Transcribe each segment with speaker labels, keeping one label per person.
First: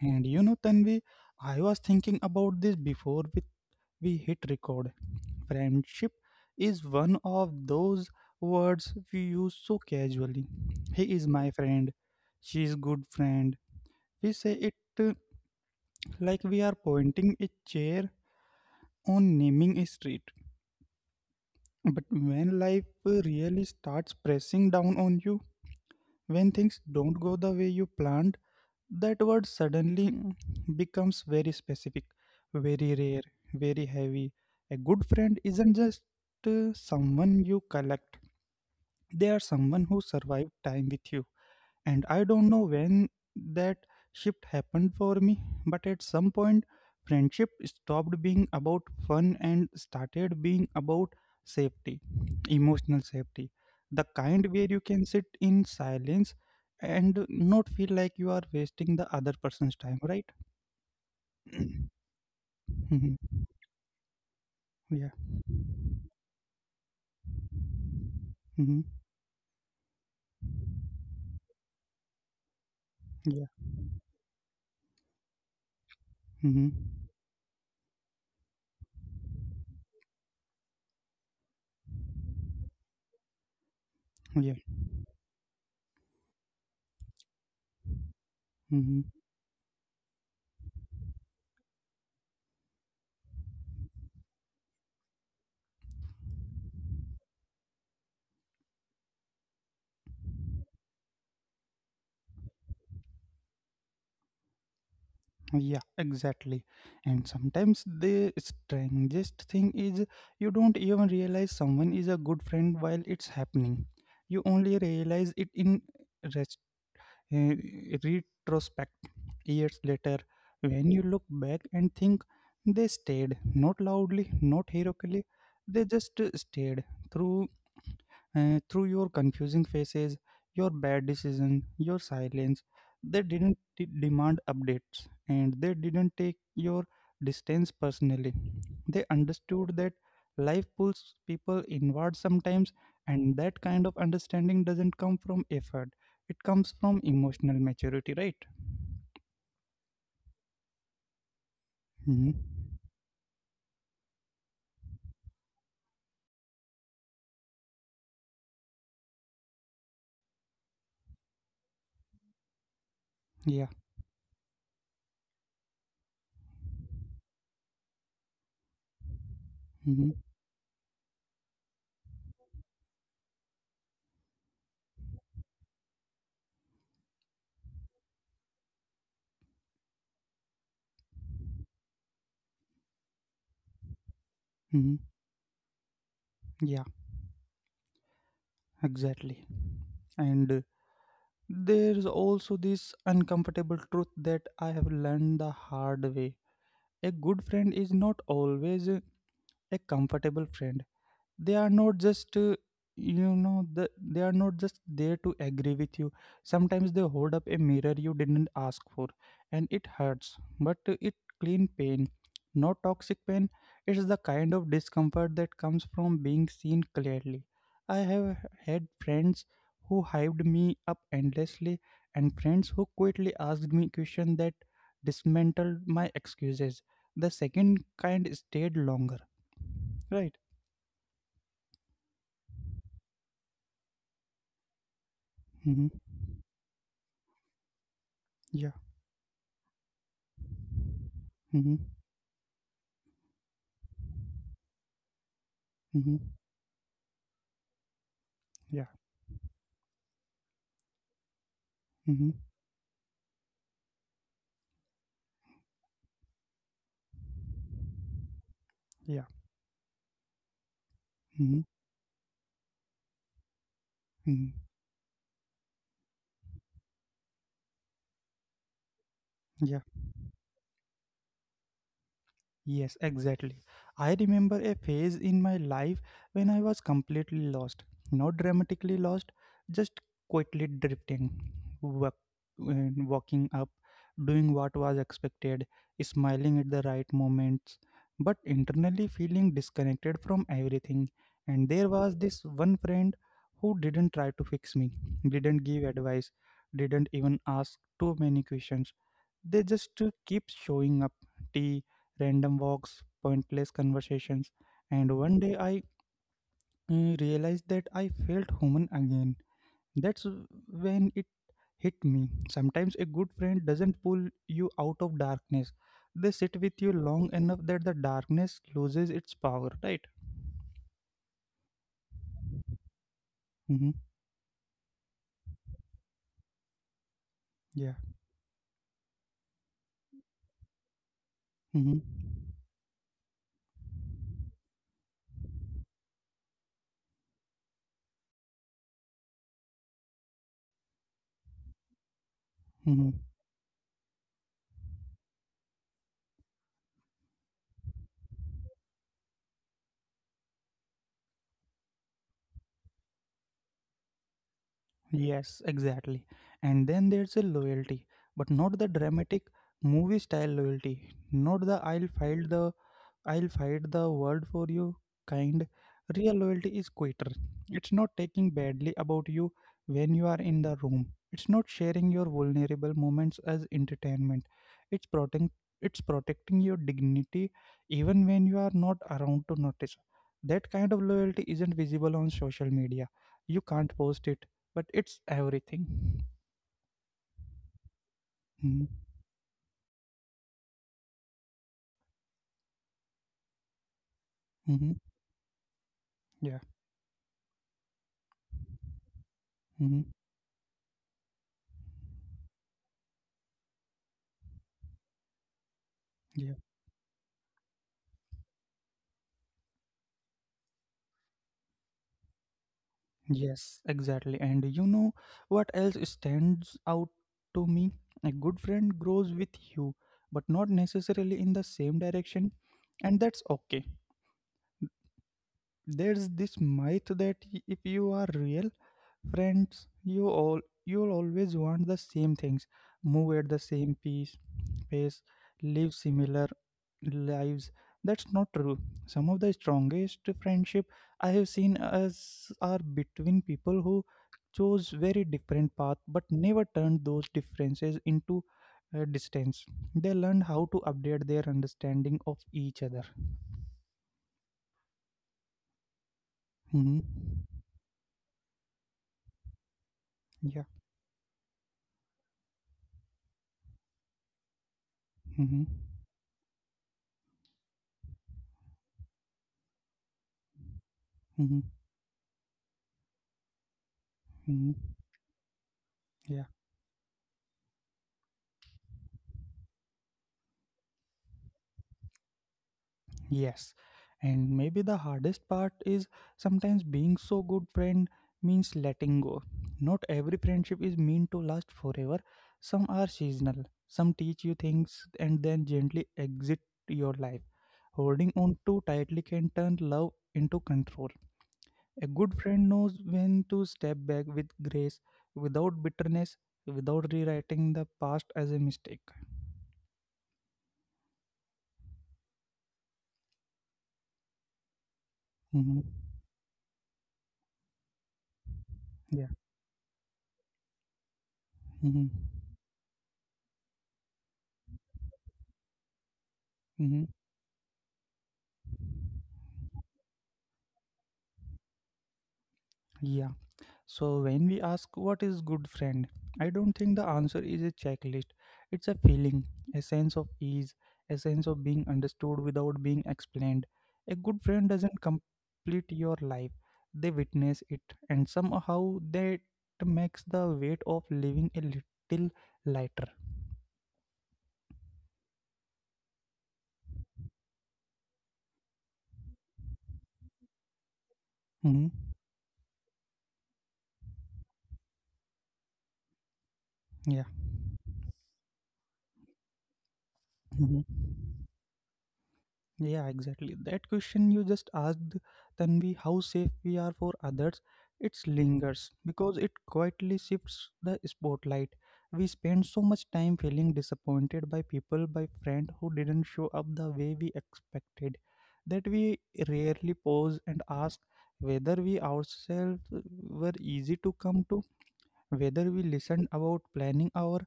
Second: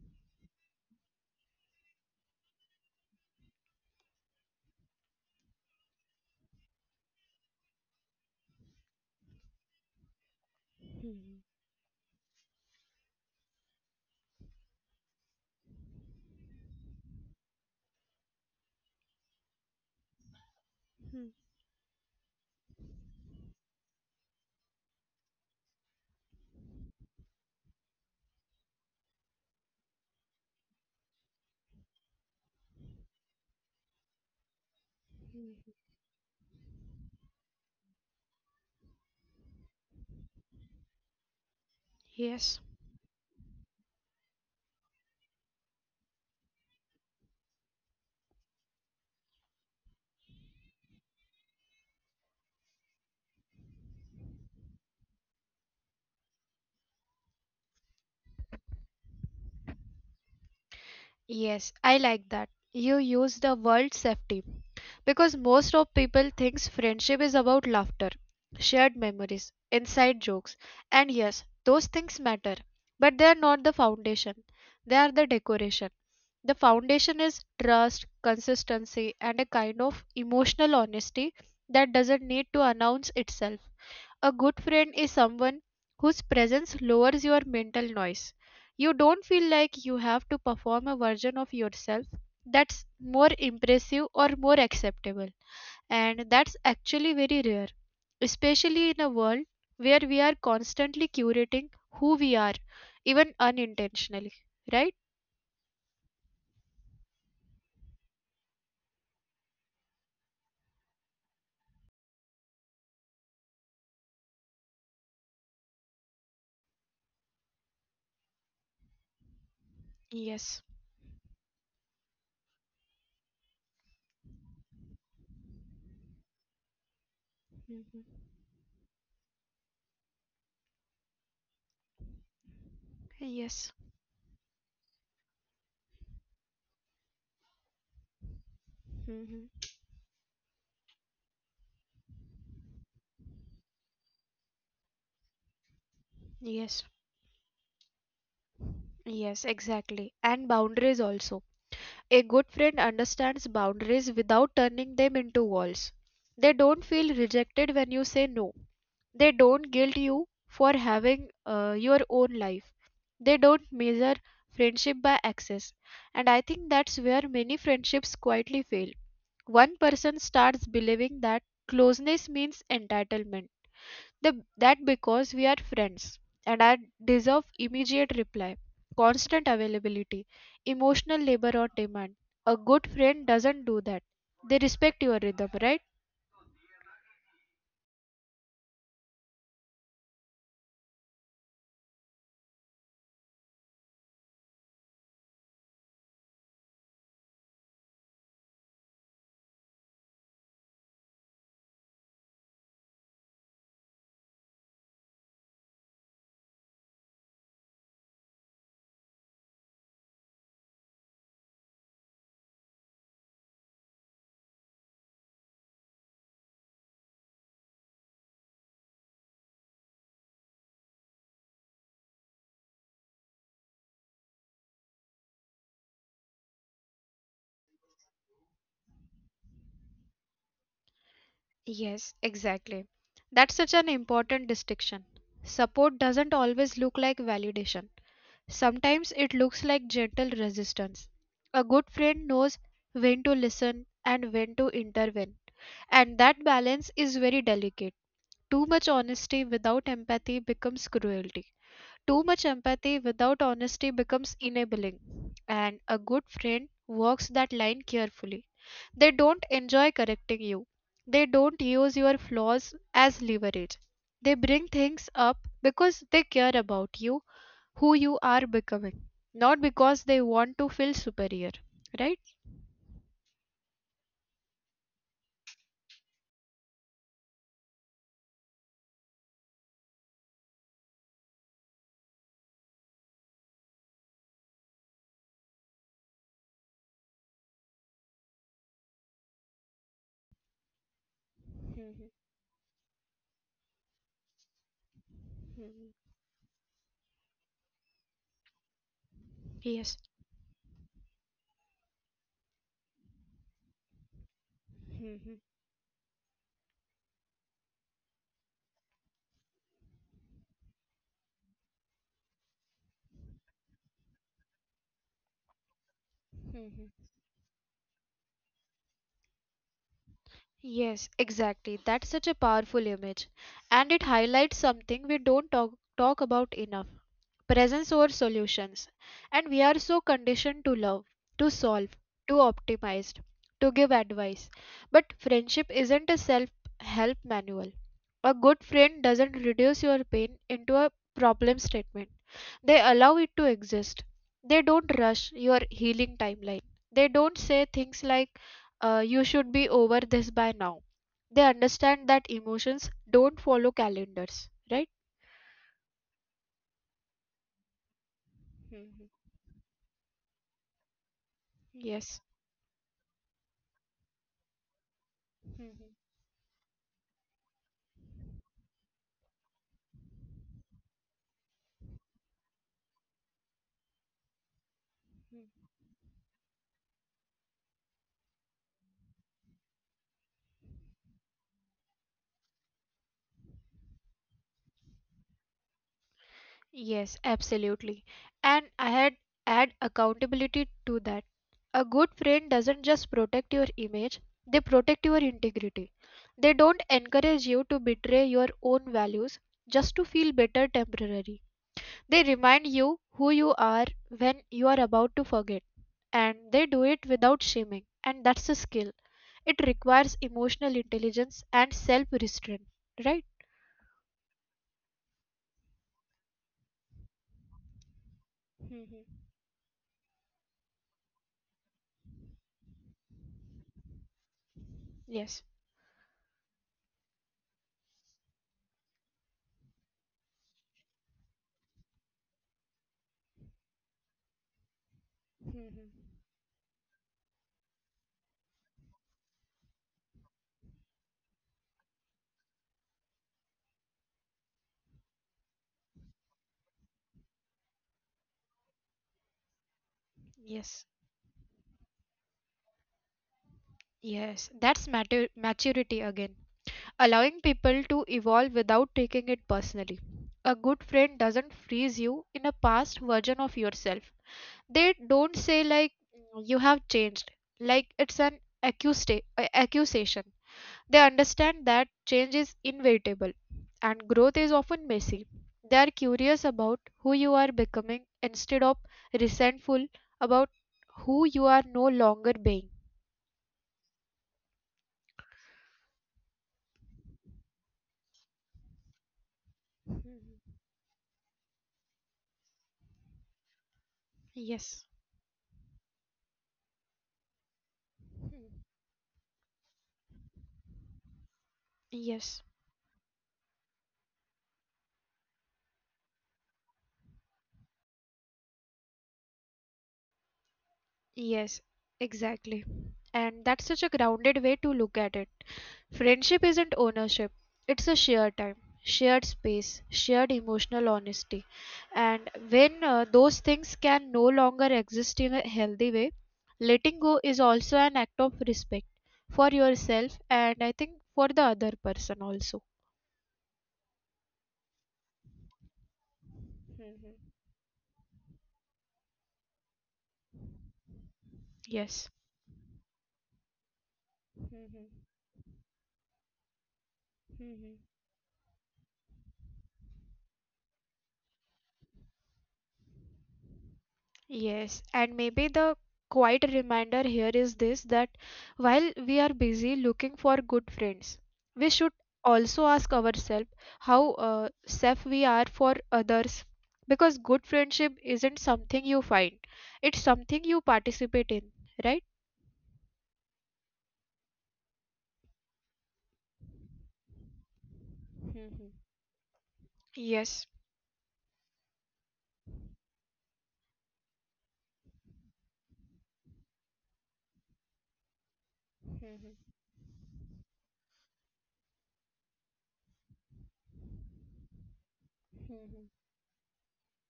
Speaker 1: And you know, Tanvi, I was thinking about this before we hit record. Friendship is one of those words we use so casually. He is
Speaker 2: Mhm,
Speaker 1: my friend. She is good friend. We say it uh, like we are pointing a chair on naming a street.
Speaker 2: mhm,
Speaker 1: But when life really starts pressing down on you, when things don't go the way you planned, that word suddenly becomes very specific, very rare, very heavy. A good friend
Speaker 2: mhm.
Speaker 1: isn't just uh, someone you collect, they are someone who survived time with you. And
Speaker 2: Yes,
Speaker 1: I don't know when that shift happened for me, but at some point, friendship stopped being about fun and started being about safety, emotional safety. The kind where you can sit in silence and not feel like you are wasting the other person's time, right?
Speaker 2: yes, I like that. You
Speaker 1: Mhm.
Speaker 2: use the word safety
Speaker 1: Yeah.
Speaker 2: because most of people thinks friendship is about laughter,
Speaker 1: Hmm.
Speaker 2: shared memories, inside jokes, and yes, those things matter, but they are
Speaker 1: Yeah.
Speaker 2: not the foundation. They are the decoration. The
Speaker 1: Hmm.
Speaker 2: foundation is trust, consistency, and a kind of emotional honesty that doesn't need to announce itself. A good
Speaker 1: Yeah.
Speaker 2: friend is someone whose presence lowers your mental noise. You
Speaker 1: Hmm.
Speaker 2: don't feel like you have to perform a version of yourself that's more impressive or more acceptable. And that's actually very rare, especially in a world where we are constantly curating who we are, even unintentionally, right?
Speaker 1: Yeah, exactly. And sometimes the strangest thing is you don't even realize someone is a good friend while it's happening. You only realize it in uh, retrospect, years later,
Speaker 2: Yes.
Speaker 1: when you look back and think they stayed, not loudly, not heroically, they just stayed through,
Speaker 2: Mhm.
Speaker 1: through your confusing faces, your bad decision, your silence. they didn't
Speaker 2: Yes.
Speaker 1: de- demand updates and they didn't take your distance personally. They
Speaker 2: Mhm.
Speaker 1: understood that life pulls people inward sometimes, and that kind of understanding doesn't come from effort, it comes from
Speaker 2: Yes.
Speaker 1: emotional maturity, right?
Speaker 2: Yes, exactly. And boundaries also.
Speaker 1: Hmm.
Speaker 2: A good friend understands boundaries without turning them into walls. They don't feel rejected when you say no. They don't guilt you for having your own life. They
Speaker 1: Yeah.
Speaker 2: don't measure friendship by access. And I think that's where many friendships quietly fail. One
Speaker 1: Hmm.
Speaker 2: person starts believing that closeness means entitlement, that because we are friends and I deserve immediate reply, constant availability, emotional labor on demand. A good friend doesn't do that. They
Speaker 1: Hmm.
Speaker 2: respect your rhythm, right?
Speaker 1: Yeah, exactly. And there's also this uncomfortable truth that I have learned the hard way. A good friend is not always a comfortable friend. They are not just you know the, they are not just there to agree with you. Sometimes they hold up a mirror you didn't ask for, and it hurts but it clean pain, not toxic pain. It's the kind of discomfort that comes from being seen clearly. I have had friends who hyped me up endlessly, and friends who quietly asked me questions that dismantled my excuses. The second kind stayed longer, right?
Speaker 2: Yes, exactly. That's such an important distinction.
Speaker 1: Hmm.
Speaker 2: Support doesn't always look like validation.
Speaker 1: Yeah.
Speaker 2: Sometimes it looks like gentle resistance. A
Speaker 1: Mhm.
Speaker 2: good friend knows when to listen and when to intervene, and
Speaker 1: Mhm.
Speaker 2: that balance is very delicate. Too
Speaker 1: Yeah.
Speaker 2: much honesty without empathy becomes cruelty.
Speaker 1: Mhm.
Speaker 2: Too much empathy without honesty becomes enabling. And a good friend walks that line carefully.
Speaker 1: Yeah.
Speaker 2: They don't enjoy correcting you, they
Speaker 1: Mhm.
Speaker 2: don't use your flaws as leverage. They
Speaker 1: Mhm.
Speaker 2: bring things up because they care about you, who you are becoming, not
Speaker 1: Yeah.
Speaker 2: because they want to feel superior. Right?
Speaker 1: Yes, exactly. I remember a phase in my life when I was completely lost. Not dramatically lost, just quietly drifting, walk, walking up, doing what was expected, smiling at the right moments, but internally feeling disconnected from everything. And there was
Speaker 2: Mhm.
Speaker 1: this one friend who didn't try to fix me, didn't give
Speaker 2: Mhm.
Speaker 1: advice, didn't even ask too many questions. they just
Speaker 2: Yes.
Speaker 1: uh, keep showing up. Tea, random walks, pointless conversations. And one
Speaker 2: Mhm.
Speaker 1: day I uh, realized that I felt human again. That's when it hit me. Sometimes a good friend doesn't pull you out of darkness, they sit with you
Speaker 2: Mhm.
Speaker 1: long enough that the darkness loses its power, right?
Speaker 2: Yes, exactly. That's such a powerful image.
Speaker 1: Mm-hmm.
Speaker 2: And it highlights something we don't talk about enough, presence
Speaker 1: Yeah.
Speaker 2: over solutions. And we are so conditioned to love, to solve,
Speaker 1: Mm-hmm.
Speaker 2: to optimize, to give advice. But friendship isn't a self help manual. A good friend doesn't reduce your pain into a problem statement, they
Speaker 1: Mm-hmm.
Speaker 2: allow it to exist. They don't rush your healing timeline. They don't say things like, you should be over this by now. They understand that emotions don't follow calendars, right?
Speaker 1: Yes, exactly. And then there's a loyalty, but not the
Speaker 2: Mhm.
Speaker 1: dramatic movie style loyalty, not the I'll
Speaker 2: Yes.
Speaker 1: fight the world for you kind.
Speaker 2: Mhm.
Speaker 1: Real loyalty is quieter. It's not taking badly about you when you are in the room. It's not sharing your vulnerable moments as entertainment. It's protecting it's protecting your dignity even when you are not around to notice. That kind of loyalty isn't visible on social media. You can't post it, but it's everything.
Speaker 2: Yes, absolutely. And
Speaker 1: Mm-hmm.
Speaker 2: I had add accountability to that. A good friend doesn't just protect your image, they
Speaker 1: Mm-hmm.
Speaker 2: protect your integrity. They
Speaker 1: Yeah.
Speaker 2: don't encourage you to betray your own values just to
Speaker 1: Hmm.
Speaker 2: feel better temporarily. They remind you who you are when you are about to forget. And they do it without shaming. And that's a skill. It requires emotional intelligence and self restraint, right?
Speaker 1: Yes, exactly. And you know what else stands out to me? A good friend
Speaker 2: Hmm.
Speaker 1: grows with you, but not necessarily in the same direction, and that's okay.
Speaker 2: Yes.
Speaker 1: There's this myth that y- if you are real friends, you all you'll always want the same things, move at the same pace,
Speaker 2: Hmm.
Speaker 1: live similar lives. That's not true. Some of the strongest friendship I have seen as are between people who chose very different path but never turned those differences into distance. They learned how
Speaker 2: Yes.
Speaker 1: to update their understanding of each other.
Speaker 2: Yes, that's maturity again.
Speaker 1: Mm-hmm.
Speaker 2: Allowing people to evolve without taking it personally. A
Speaker 1: Yeah.
Speaker 2: good friend doesn't freeze you in a past version of yourself. They don't say,
Speaker 1: Mm-hmm.
Speaker 2: like, "Mm, you have changed," like it's an accusation. They understand
Speaker 1: Mm-hmm.
Speaker 2: that change is inevitable and growth is
Speaker 1: Mm-hmm.
Speaker 2: often messy. They are curious
Speaker 1: Yeah.
Speaker 2: about who you are becoming instead of resentful about who you are no longer being.
Speaker 1: Yes, and maybe the hardest part is sometimes being so good friend means letting go. Not
Speaker 2: Mhm.
Speaker 1: every friendship is meant to last forever. Some are seasonal. Some teach you
Speaker 2: Yes.
Speaker 1: things and then gently exit your life. Holding on
Speaker 2: Hmm.
Speaker 1: too tightly can turn love into control. A good
Speaker 2: Yes,
Speaker 1: friend knows when to step back with grace, without bitterness, without rewriting the past as a mistake.
Speaker 2: yes, exactly. And that's such a grounded way to look at it.
Speaker 1: Mhm.
Speaker 2: Friendship isn't ownership, it's a shared time, shared
Speaker 1: Yeah.
Speaker 2: space, shared emotional honesty.
Speaker 1: Mm-hmm.
Speaker 2: And when those things can no longer exist in a healthy way,
Speaker 1: Mm-hmm.
Speaker 2: letting go is also an act of respect for yourself and I think for the other person also.
Speaker 1: Yeah. So, when we ask what is good friend, I don't think the
Speaker 2: Mhm.
Speaker 1: answer is a checklist. It's a feeling, a sense of ease, a sense of being
Speaker 2: Yes.
Speaker 1: understood without being explained. A good friend
Speaker 2: Mhm.
Speaker 1: doesn't complete your life, they witness it,
Speaker 2: Mhm.
Speaker 1: and somehow that makes the weight of living a little lighter.
Speaker 2: Yes, and maybe the quiet reminder here is this, that while we are busy looking for good friends, we
Speaker 1: Hmm.
Speaker 2: should also ask ourselves how safe we are for others,
Speaker 1: Yeah.
Speaker 2: because good friendship isn't something you find, it's something
Speaker 1: Mhm.
Speaker 2: you participate in, right?
Speaker 1: Yeah, exactly. That question you just asked, Tanvi, how safe we are for others, it lingers
Speaker 2: Mhm.
Speaker 1: because it quietly shifts
Speaker 2: Yes,
Speaker 1: the spotlight. We spend so much time feeling disappointed by people, by friends who didn't show up the way we expected, that we rarely pause and ask whether we ourselves were easy to come to, whether we listened about planning our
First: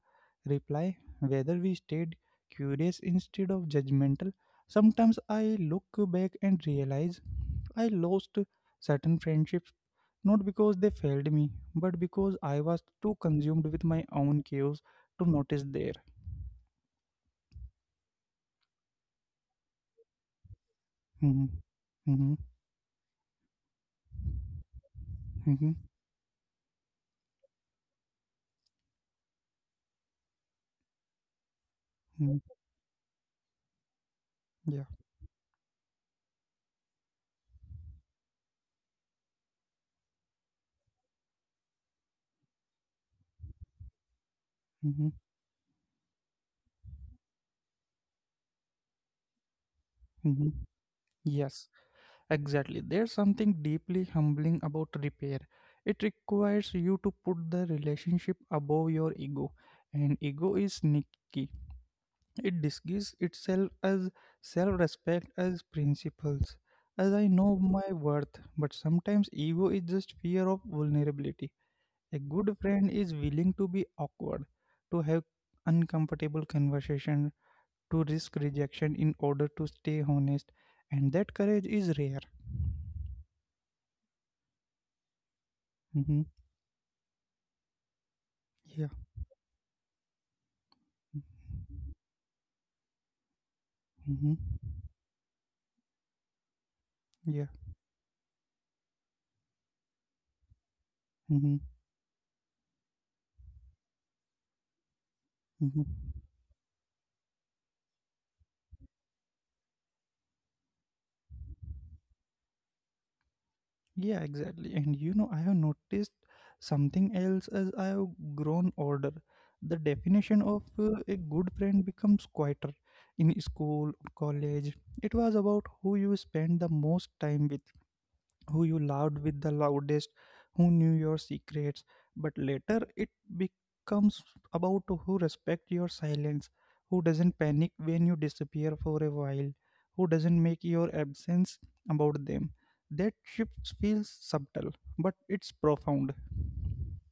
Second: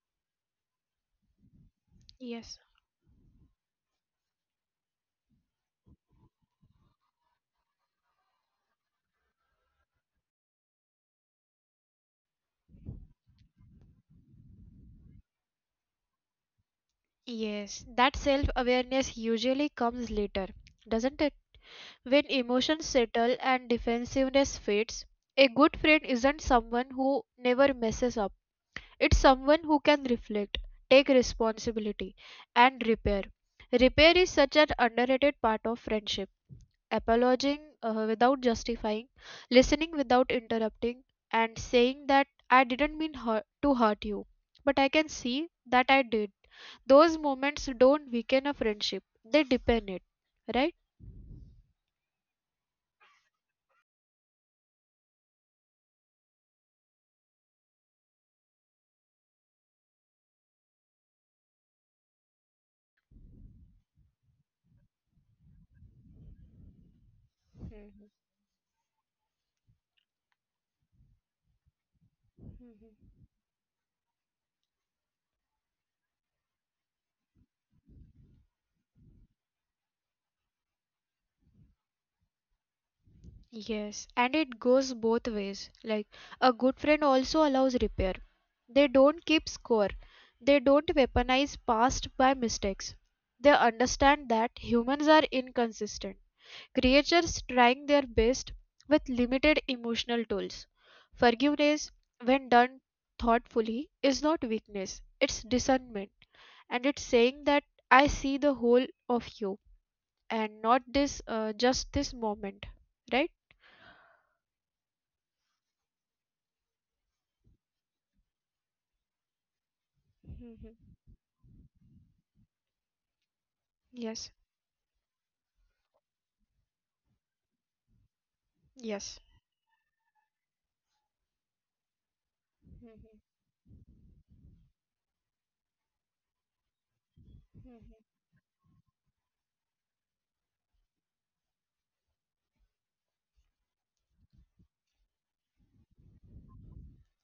Speaker 1: reply, whether we stayed
Speaker 2: yes,
Speaker 1: curious instead of judgmental. Sometimes I look back and realize I lost certain friendships not because they failed me, but because I was too consumed with my own chaos to notice there.
Speaker 2: yes. That self awareness usually comes later, doesn't it?
Speaker 1: Mm-hmm.
Speaker 2: When
Speaker 1: Mm-hmm.
Speaker 2: emotions settle and defensiveness fades, a good
Speaker 1: Mm-hmm.
Speaker 2: friend isn't someone who never messes up. It's someone who can reflect, take responsibility,
Speaker 1: Mm-hmm.
Speaker 2: and repair. Repair is such an
Speaker 1: Yeah.
Speaker 2: underrated part of friendship. Apologizing without justifying, listening without interrupting, and saying that I didn't to hurt you, but I can
Speaker 1: Mm-hmm.
Speaker 2: see that I did. Those moments don't weaken a friendship, they deepen it,
Speaker 1: Mm-hmm.
Speaker 2: right?
Speaker 1: Yes. Exactly. There's something deeply humbling about repair. It requires you to put the relationship above your ego, and ego is sneaky. It disguises itself as self respect, as principles, as I know my worth. But sometimes ego is just fear of vulnerability. A good friend is willing to be awkward, to have uncomfortable conversation, to risk rejection in order to stay honest, and that courage is rare.
Speaker 2: Yes, and it goes both ways. Like,
Speaker 1: Mm-hmm.
Speaker 2: a good friend also allows repair. They
Speaker 1: Yeah.
Speaker 2: don't keep score. They don't weaponize past by mistakes. They understand
Speaker 1: Mm-hmm.
Speaker 2: that humans are inconsistent,
Speaker 1: Yeah.
Speaker 2: creatures trying their best with limited emotional tools.
Speaker 1: Mm-hmm.
Speaker 2: Forgiveness, when done thoughtfully, is not weakness, it's
Speaker 1: Mm-hmm.
Speaker 2: discernment. And it's saying that I see the whole of you and not just this moment, right?
Speaker 1: Yeah, exactly. And you know, I have noticed something else as I have grown older. The definition of uh, a good friend becomes quieter. In school or
Speaker 2: Yes.
Speaker 1: college, it was about who you spend the most time with, who you loved
Speaker 2: Yes.
Speaker 1: with the loudest, who knew your secrets. But later it
Speaker 2: Mhm,
Speaker 1: becomes about who respect your silence, who doesn't panic
Speaker 2: mhm.
Speaker 1: when you disappear for a while, who doesn't make your absence about them. That shift feels subtle, but it's profound.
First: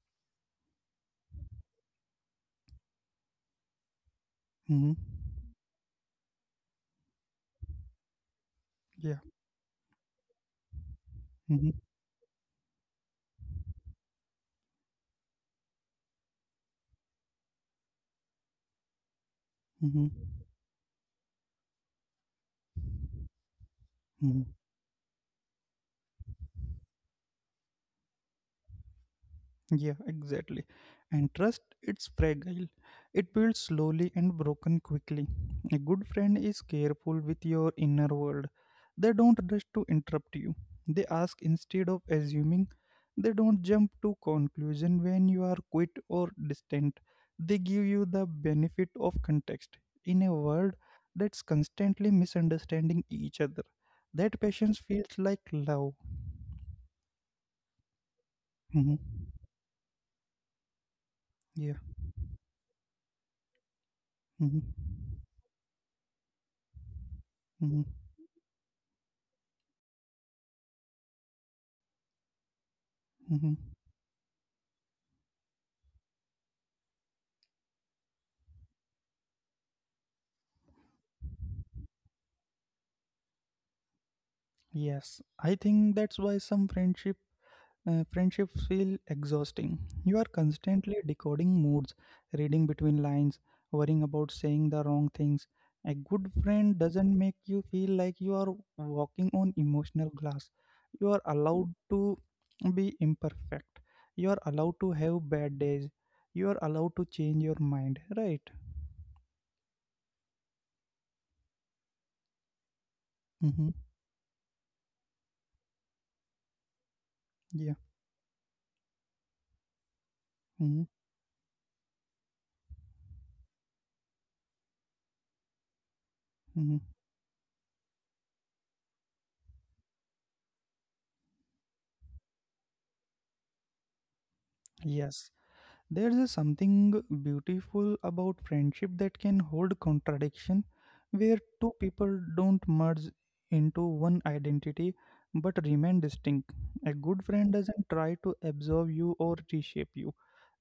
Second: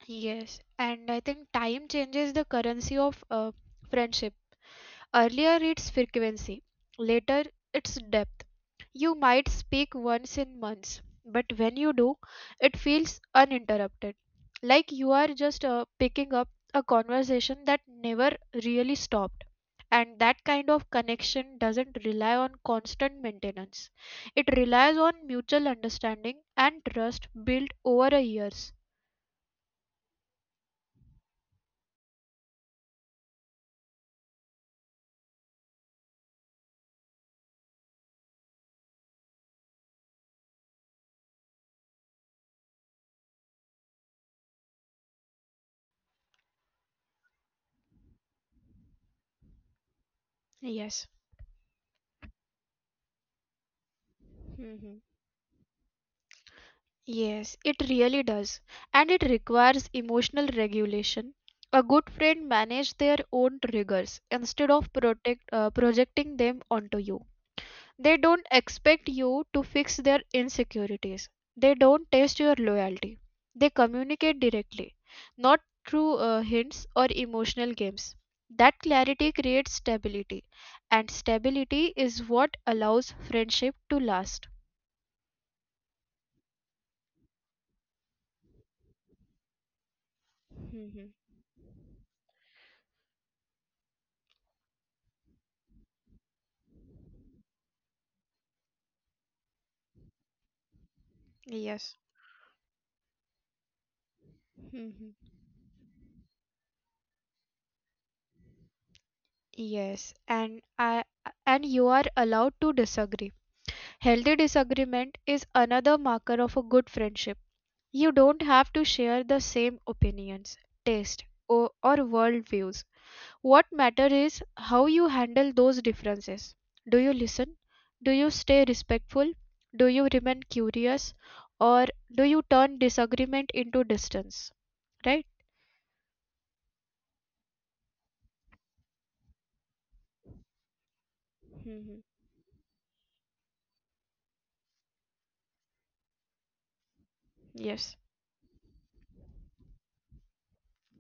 Speaker 2: Yes, and I think time changes the currency of friendship.
Speaker 1: Hmm.
Speaker 2: Earlier, it's frequency, later, it's depth. You
Speaker 1: Yeah.
Speaker 2: might speak once in months, but when you do, it feels uninterrupted, like you are just picking up a conversation that never really stops. And
Speaker 1: Hmm.
Speaker 2: that kind of connection doesn't rely on constant maintenance, it
Speaker 1: Hmm.
Speaker 2: relies on mutual understanding and trust built over a years.
Speaker 1: Yeah, exactly. And trust, it's fragile. It builds slowly and broken quickly. A good friend is careful with your inner world. They don't rush to interrupt you. They ask instead of assuming. They don't jump to conclusion when you are quiet or distant. They give you the benefit of context. In a world
Speaker 2: Yes.
Speaker 1: that's constantly misunderstanding each other, that patience
Speaker 2: Hmm.
Speaker 1: feels like love.
Speaker 2: Yes, it really does. And
Speaker 1: Mhm.
Speaker 2: it requires emotional regulation. A
Speaker 1: Yeah.
Speaker 2: good friend manages their own triggers instead
Speaker 1: Hmm.
Speaker 2: of projecting them onto you. They don't expect you to fix their insecurities. They don't test your loyalty. They
Speaker 1: Hmm.
Speaker 2: communicate directly, not through hints or emotional games. That clarity creates stability, and stability is what allows friendship to last.
Speaker 1: Yes, I think that's why some friendship friendships feel exhausting. You are
Speaker 2: Hmm.
Speaker 1: constantly decoding moods, reading between lines, worrying about saying the wrong things. A good friend doesn't make you feel like you are walking on emotional glass. You are
Speaker 2: Yes.
Speaker 1: allowed to be imperfect. You are allowed
Speaker 2: Hmm.
Speaker 1: to have bad days. You are allowed to change your mind, right?
Speaker 2: Yes, and you are allowed to disagree.
Speaker 1: Mm-hmm.
Speaker 2: Healthy disagreement is another marker of a good friendship. You
Speaker 1: Yeah.
Speaker 2: don't have to share the same opinions,
Speaker 1: Mm-hmm.
Speaker 2: taste, or worldviews. What matters is how you handle those differences. Do you
Speaker 1: Mm-hmm.
Speaker 2: listen? Do you stay respectful? Do you remain curious? Or do you turn disagreement into distance? Right?
Speaker 1: Yes. There's a something beautiful about friendship that can hold contradiction, where
Speaker 2: Hmm.
Speaker 1: two people don't merge into one identity but remain distinct. A good friend
Speaker 2: Yes.
Speaker 1: doesn't try to absorb you or reshape you,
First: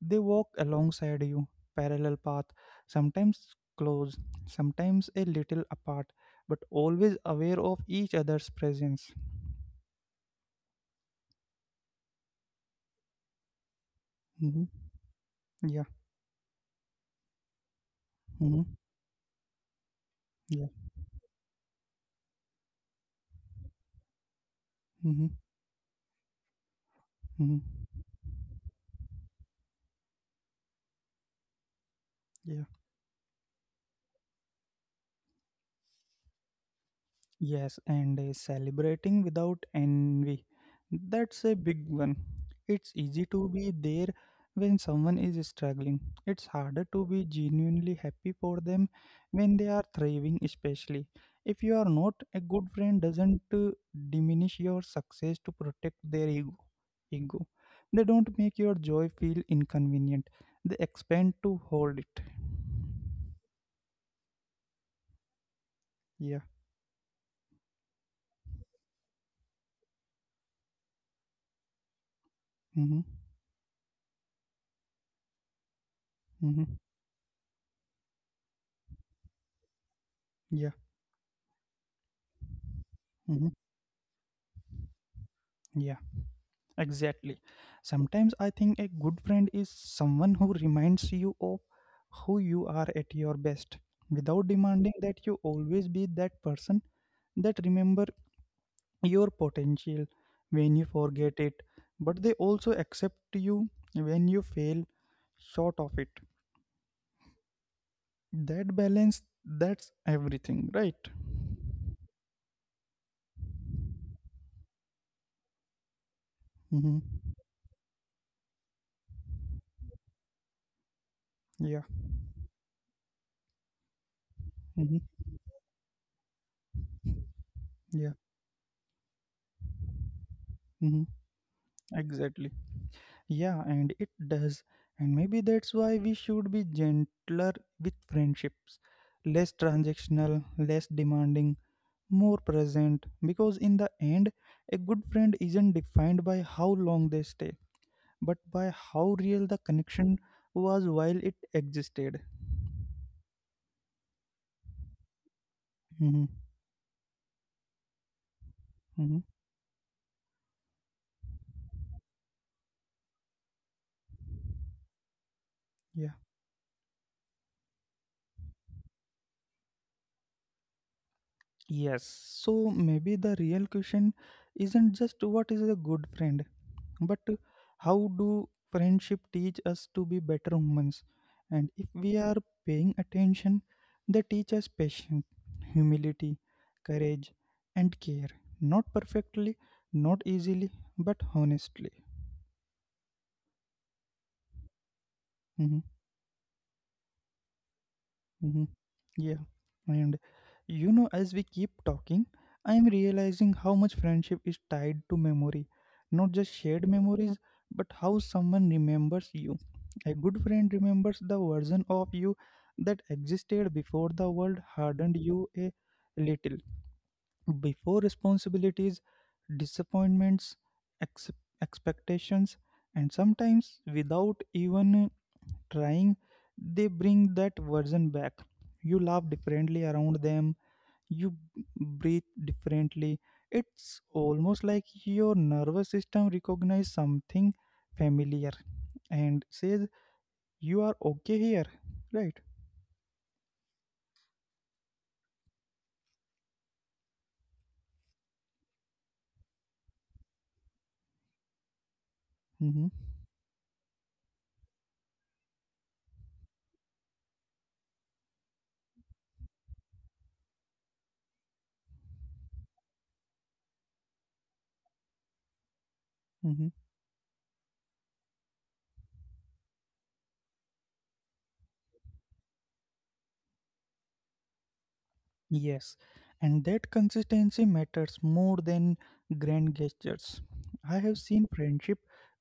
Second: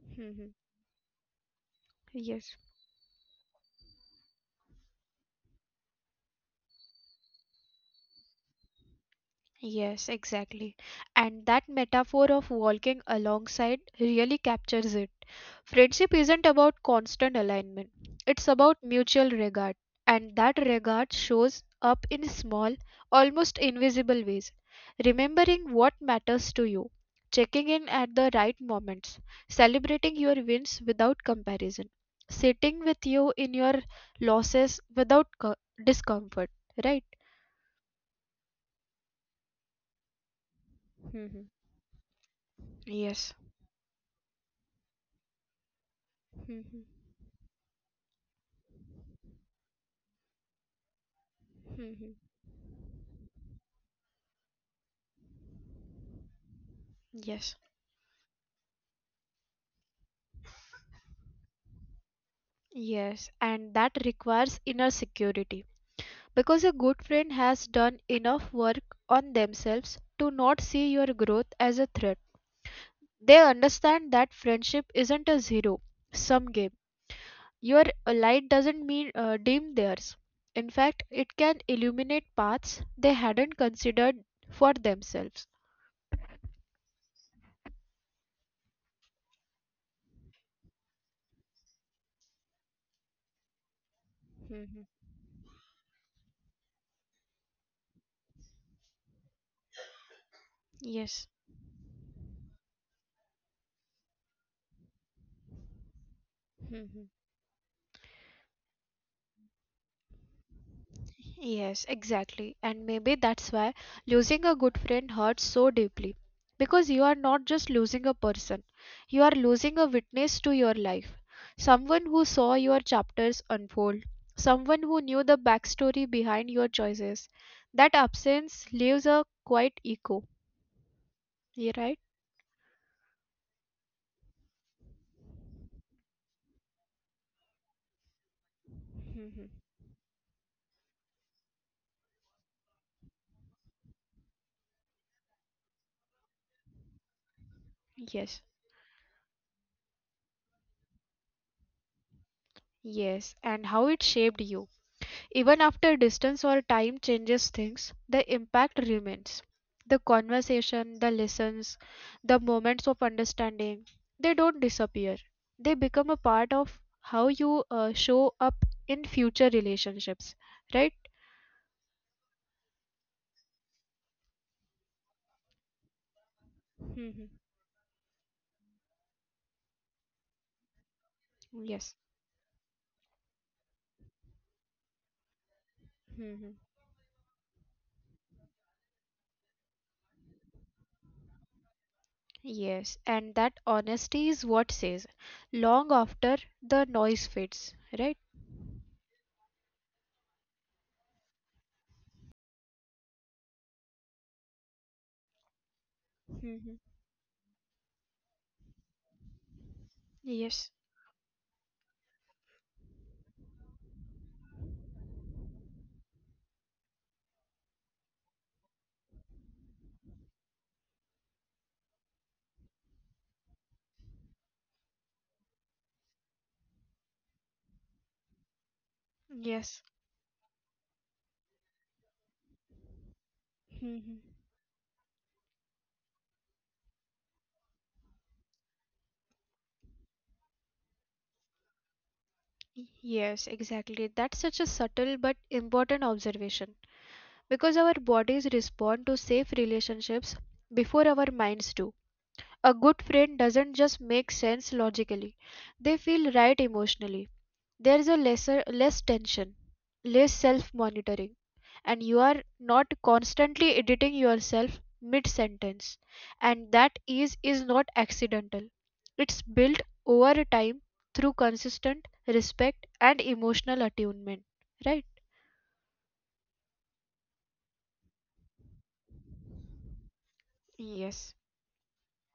Speaker 1: they
Speaker 2: Hmm.
Speaker 1: walk alongside you, parallel path,
Speaker 2: Yes.
Speaker 1: sometimes close, sometimes a little apart, but always aware of each other's presence.
Speaker 2: Yes, exactly. And that metaphor of walking alongside really
Speaker 1: Hmm.
Speaker 2: captures it.
Speaker 1: Yeah.
Speaker 2: Friendship isn't about constant alignment, it's
Speaker 1: Hmm.
Speaker 2: about mutual regard. And that
Speaker 1: Yeah.
Speaker 2: regard shows up in small, almost invisible ways.
Speaker 1: Hmm.
Speaker 2: Remembering what matters to you,
Speaker 1: Hmm.
Speaker 2: checking in at the right moments, celebrating your wins without comparison,
Speaker 1: Yeah.
Speaker 2: sitting with you in your losses without discomfort, right?
Speaker 1: Yes, and celebrating without envy. That's a
Speaker 2: Hmm.
Speaker 1: big one. It's easy to
Speaker 2: Yes.
Speaker 1: be there when someone is struggling. It's harder
Speaker 2: Hmm.
Speaker 1: to be genuinely happy for them when they are thriving, especially. If you are not,
Speaker 2: Mhm.
Speaker 1: a good friend doesn't diminish your success to protect their ego.
Speaker 2: Yes,
Speaker 1: They don't make your joy feel inconvenient. They expand to hold it.
Speaker 2: yes, and that requires inner security
Speaker 1: Yeah.
Speaker 2: because a good friend has done enough work on themselves to not see your growth as a threat.
Speaker 1: Mm-hmm.
Speaker 2: They understand that friendship isn't a zero sum
Speaker 1: Mm-hmm.
Speaker 2: game. Your light doesn't mean dim theirs.
Speaker 1: Yeah.
Speaker 2: In fact, it can illuminate paths they
Speaker 1: Mm-hmm.
Speaker 2: hadn't considered for themselves.
Speaker 1: Yeah. Exactly. Sometimes I think a good friend is someone who reminds you of who you are at your best without demanding
Speaker 2: Mhm.
Speaker 1: that you always be that person, that remember your potential when you forget
Speaker 2: Yes.
Speaker 1: it, but they also accept you when you fail short of it.
Speaker 2: Mhm.
Speaker 1: That balance, that's everything, right?
Speaker 2: Yes, exactly. And maybe that's why losing a good friend hurts so deeply. Because you are
Speaker 1: Mm-hmm.
Speaker 2: not just losing a person, you are losing a witness to your life.
Speaker 1: Yeah.
Speaker 2: Someone who saw your chapters unfold, someone who
Speaker 1: Mm-hmm.
Speaker 2: knew the backstory behind your choices. That
Speaker 1: Yeah.
Speaker 2: absence leaves a quiet echo.
Speaker 1: Mm-hmm.
Speaker 2: You right?
Speaker 1: Exactly. Yeah, and it does. And maybe that's why we should be gentler with friendships, less
Speaker 2: Mhm.
Speaker 1: transactional, less demanding, more present. Because in the end, a good friend isn't defined by how long they stay, but
Speaker 2: Yes.
Speaker 1: by how real the connection was while it existed.
Speaker 2: Yes, and how it shaped you. Even after
Speaker 1: Mm-hmm.
Speaker 2: distance or time changes things, the impact
Speaker 1: Mm-hmm.
Speaker 2: remains. The conversation, the lessons, the moments of understanding, they don't disappear. They
Speaker 1: Yeah.
Speaker 2: become a part of how you show up in future relationships, right?
Speaker 1: Yes, so maybe the real question isn't just what is a good friend, but
Speaker 2: Mhm.
Speaker 1: how do friendship teach us to be better humans? And if
Speaker 2: Yes.
Speaker 1: we are paying attention, they teach us patience, humility,
Speaker 2: Mhm.
Speaker 1: courage, and care. Not perfectly, not easily, but honestly.
Speaker 2: Yes, and that honesty is what says
Speaker 1: Mm-hmm.
Speaker 2: long after the noise fades, right?
Speaker 1: hmm Yeah, and as we keep talking, I am realizing how much friendship is tied to memory. Not just
Speaker 2: Mhm.
Speaker 1: shared memories, but how someone remembers you. A good friend
Speaker 2: Yes,
Speaker 1: remembers the version of you that existed before the world hardened you a little before responsibilities, disappointments, ex- expectations, and sometimes without even trying, they bring that version back. You laugh differently
Speaker 2: yes.
Speaker 1: around them, you breathe differently. It's
Speaker 2: Mhm.
Speaker 1: almost like your nervous system recognizes something familiar and says, you are okay here, right?
Speaker 2: Yes, exactly. That's such a subtle but important observation, because our bodies respond to safe relationships before our minds do. A
Speaker 1: Mm-hmm.
Speaker 2: good friend doesn't just make sense logically, they feel right emotionally. There is a less tension, less self-monitoring, and you are not constantly editing yourself mid-sentence.
Speaker 1: Mm-hmm.
Speaker 2: And that ease is not accidental. It's built over time through consistent respect and emotional attunement, right?
Speaker 1: Yes, and that consistency matters more than grand gestures. I have
Speaker 2: Yes.
Speaker 1: seen friendship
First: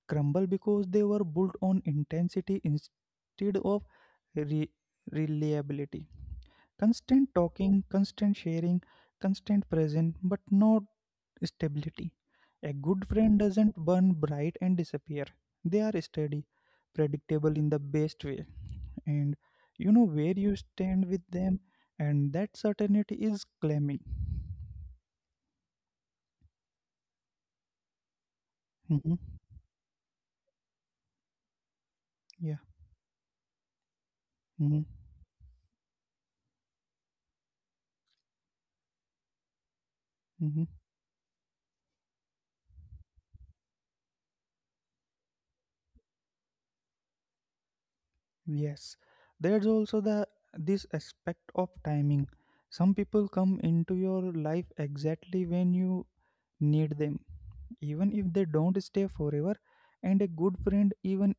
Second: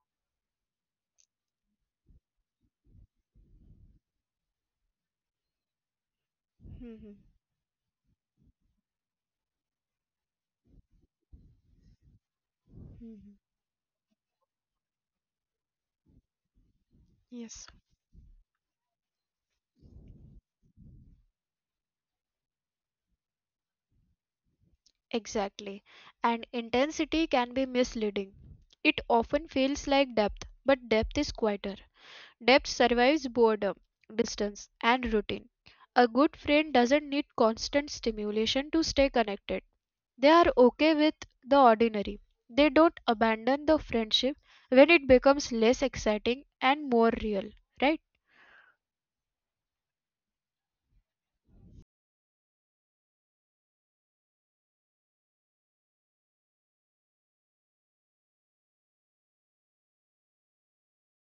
Speaker 1: crumble because they were built on intensity instead of re- reliability.
Speaker 2: Mhm.
Speaker 1: Constant talking, constant sharing, constant presence, but no stability. A good friend
Speaker 2: Mhm.
Speaker 1: doesn't burn bright and disappear. They are steady, predictable in
Speaker 2: Yes,
Speaker 1: the best way. And you know where you stand with them, and that certainty is claiming.
Speaker 2: exactly. And intensity can be misleading. It
Speaker 1: hmm
Speaker 2: often feels like depth, but depth is quieter.
Speaker 1: Yeah.
Speaker 2: Depth survives boredom, distance,
Speaker 1: hmm
Speaker 2: and routine. A good friend doesn't need constant stimulation to stay connected. They are
Speaker 1: hmm
Speaker 2: okay with the ordinary. They don't abandon the friendship when it becomes less exciting and more real, right?
Speaker 1: Yes. There's also the this aspect of timing. Some people come into your life exactly when you need them even if they don't stay forever, and a good friend, even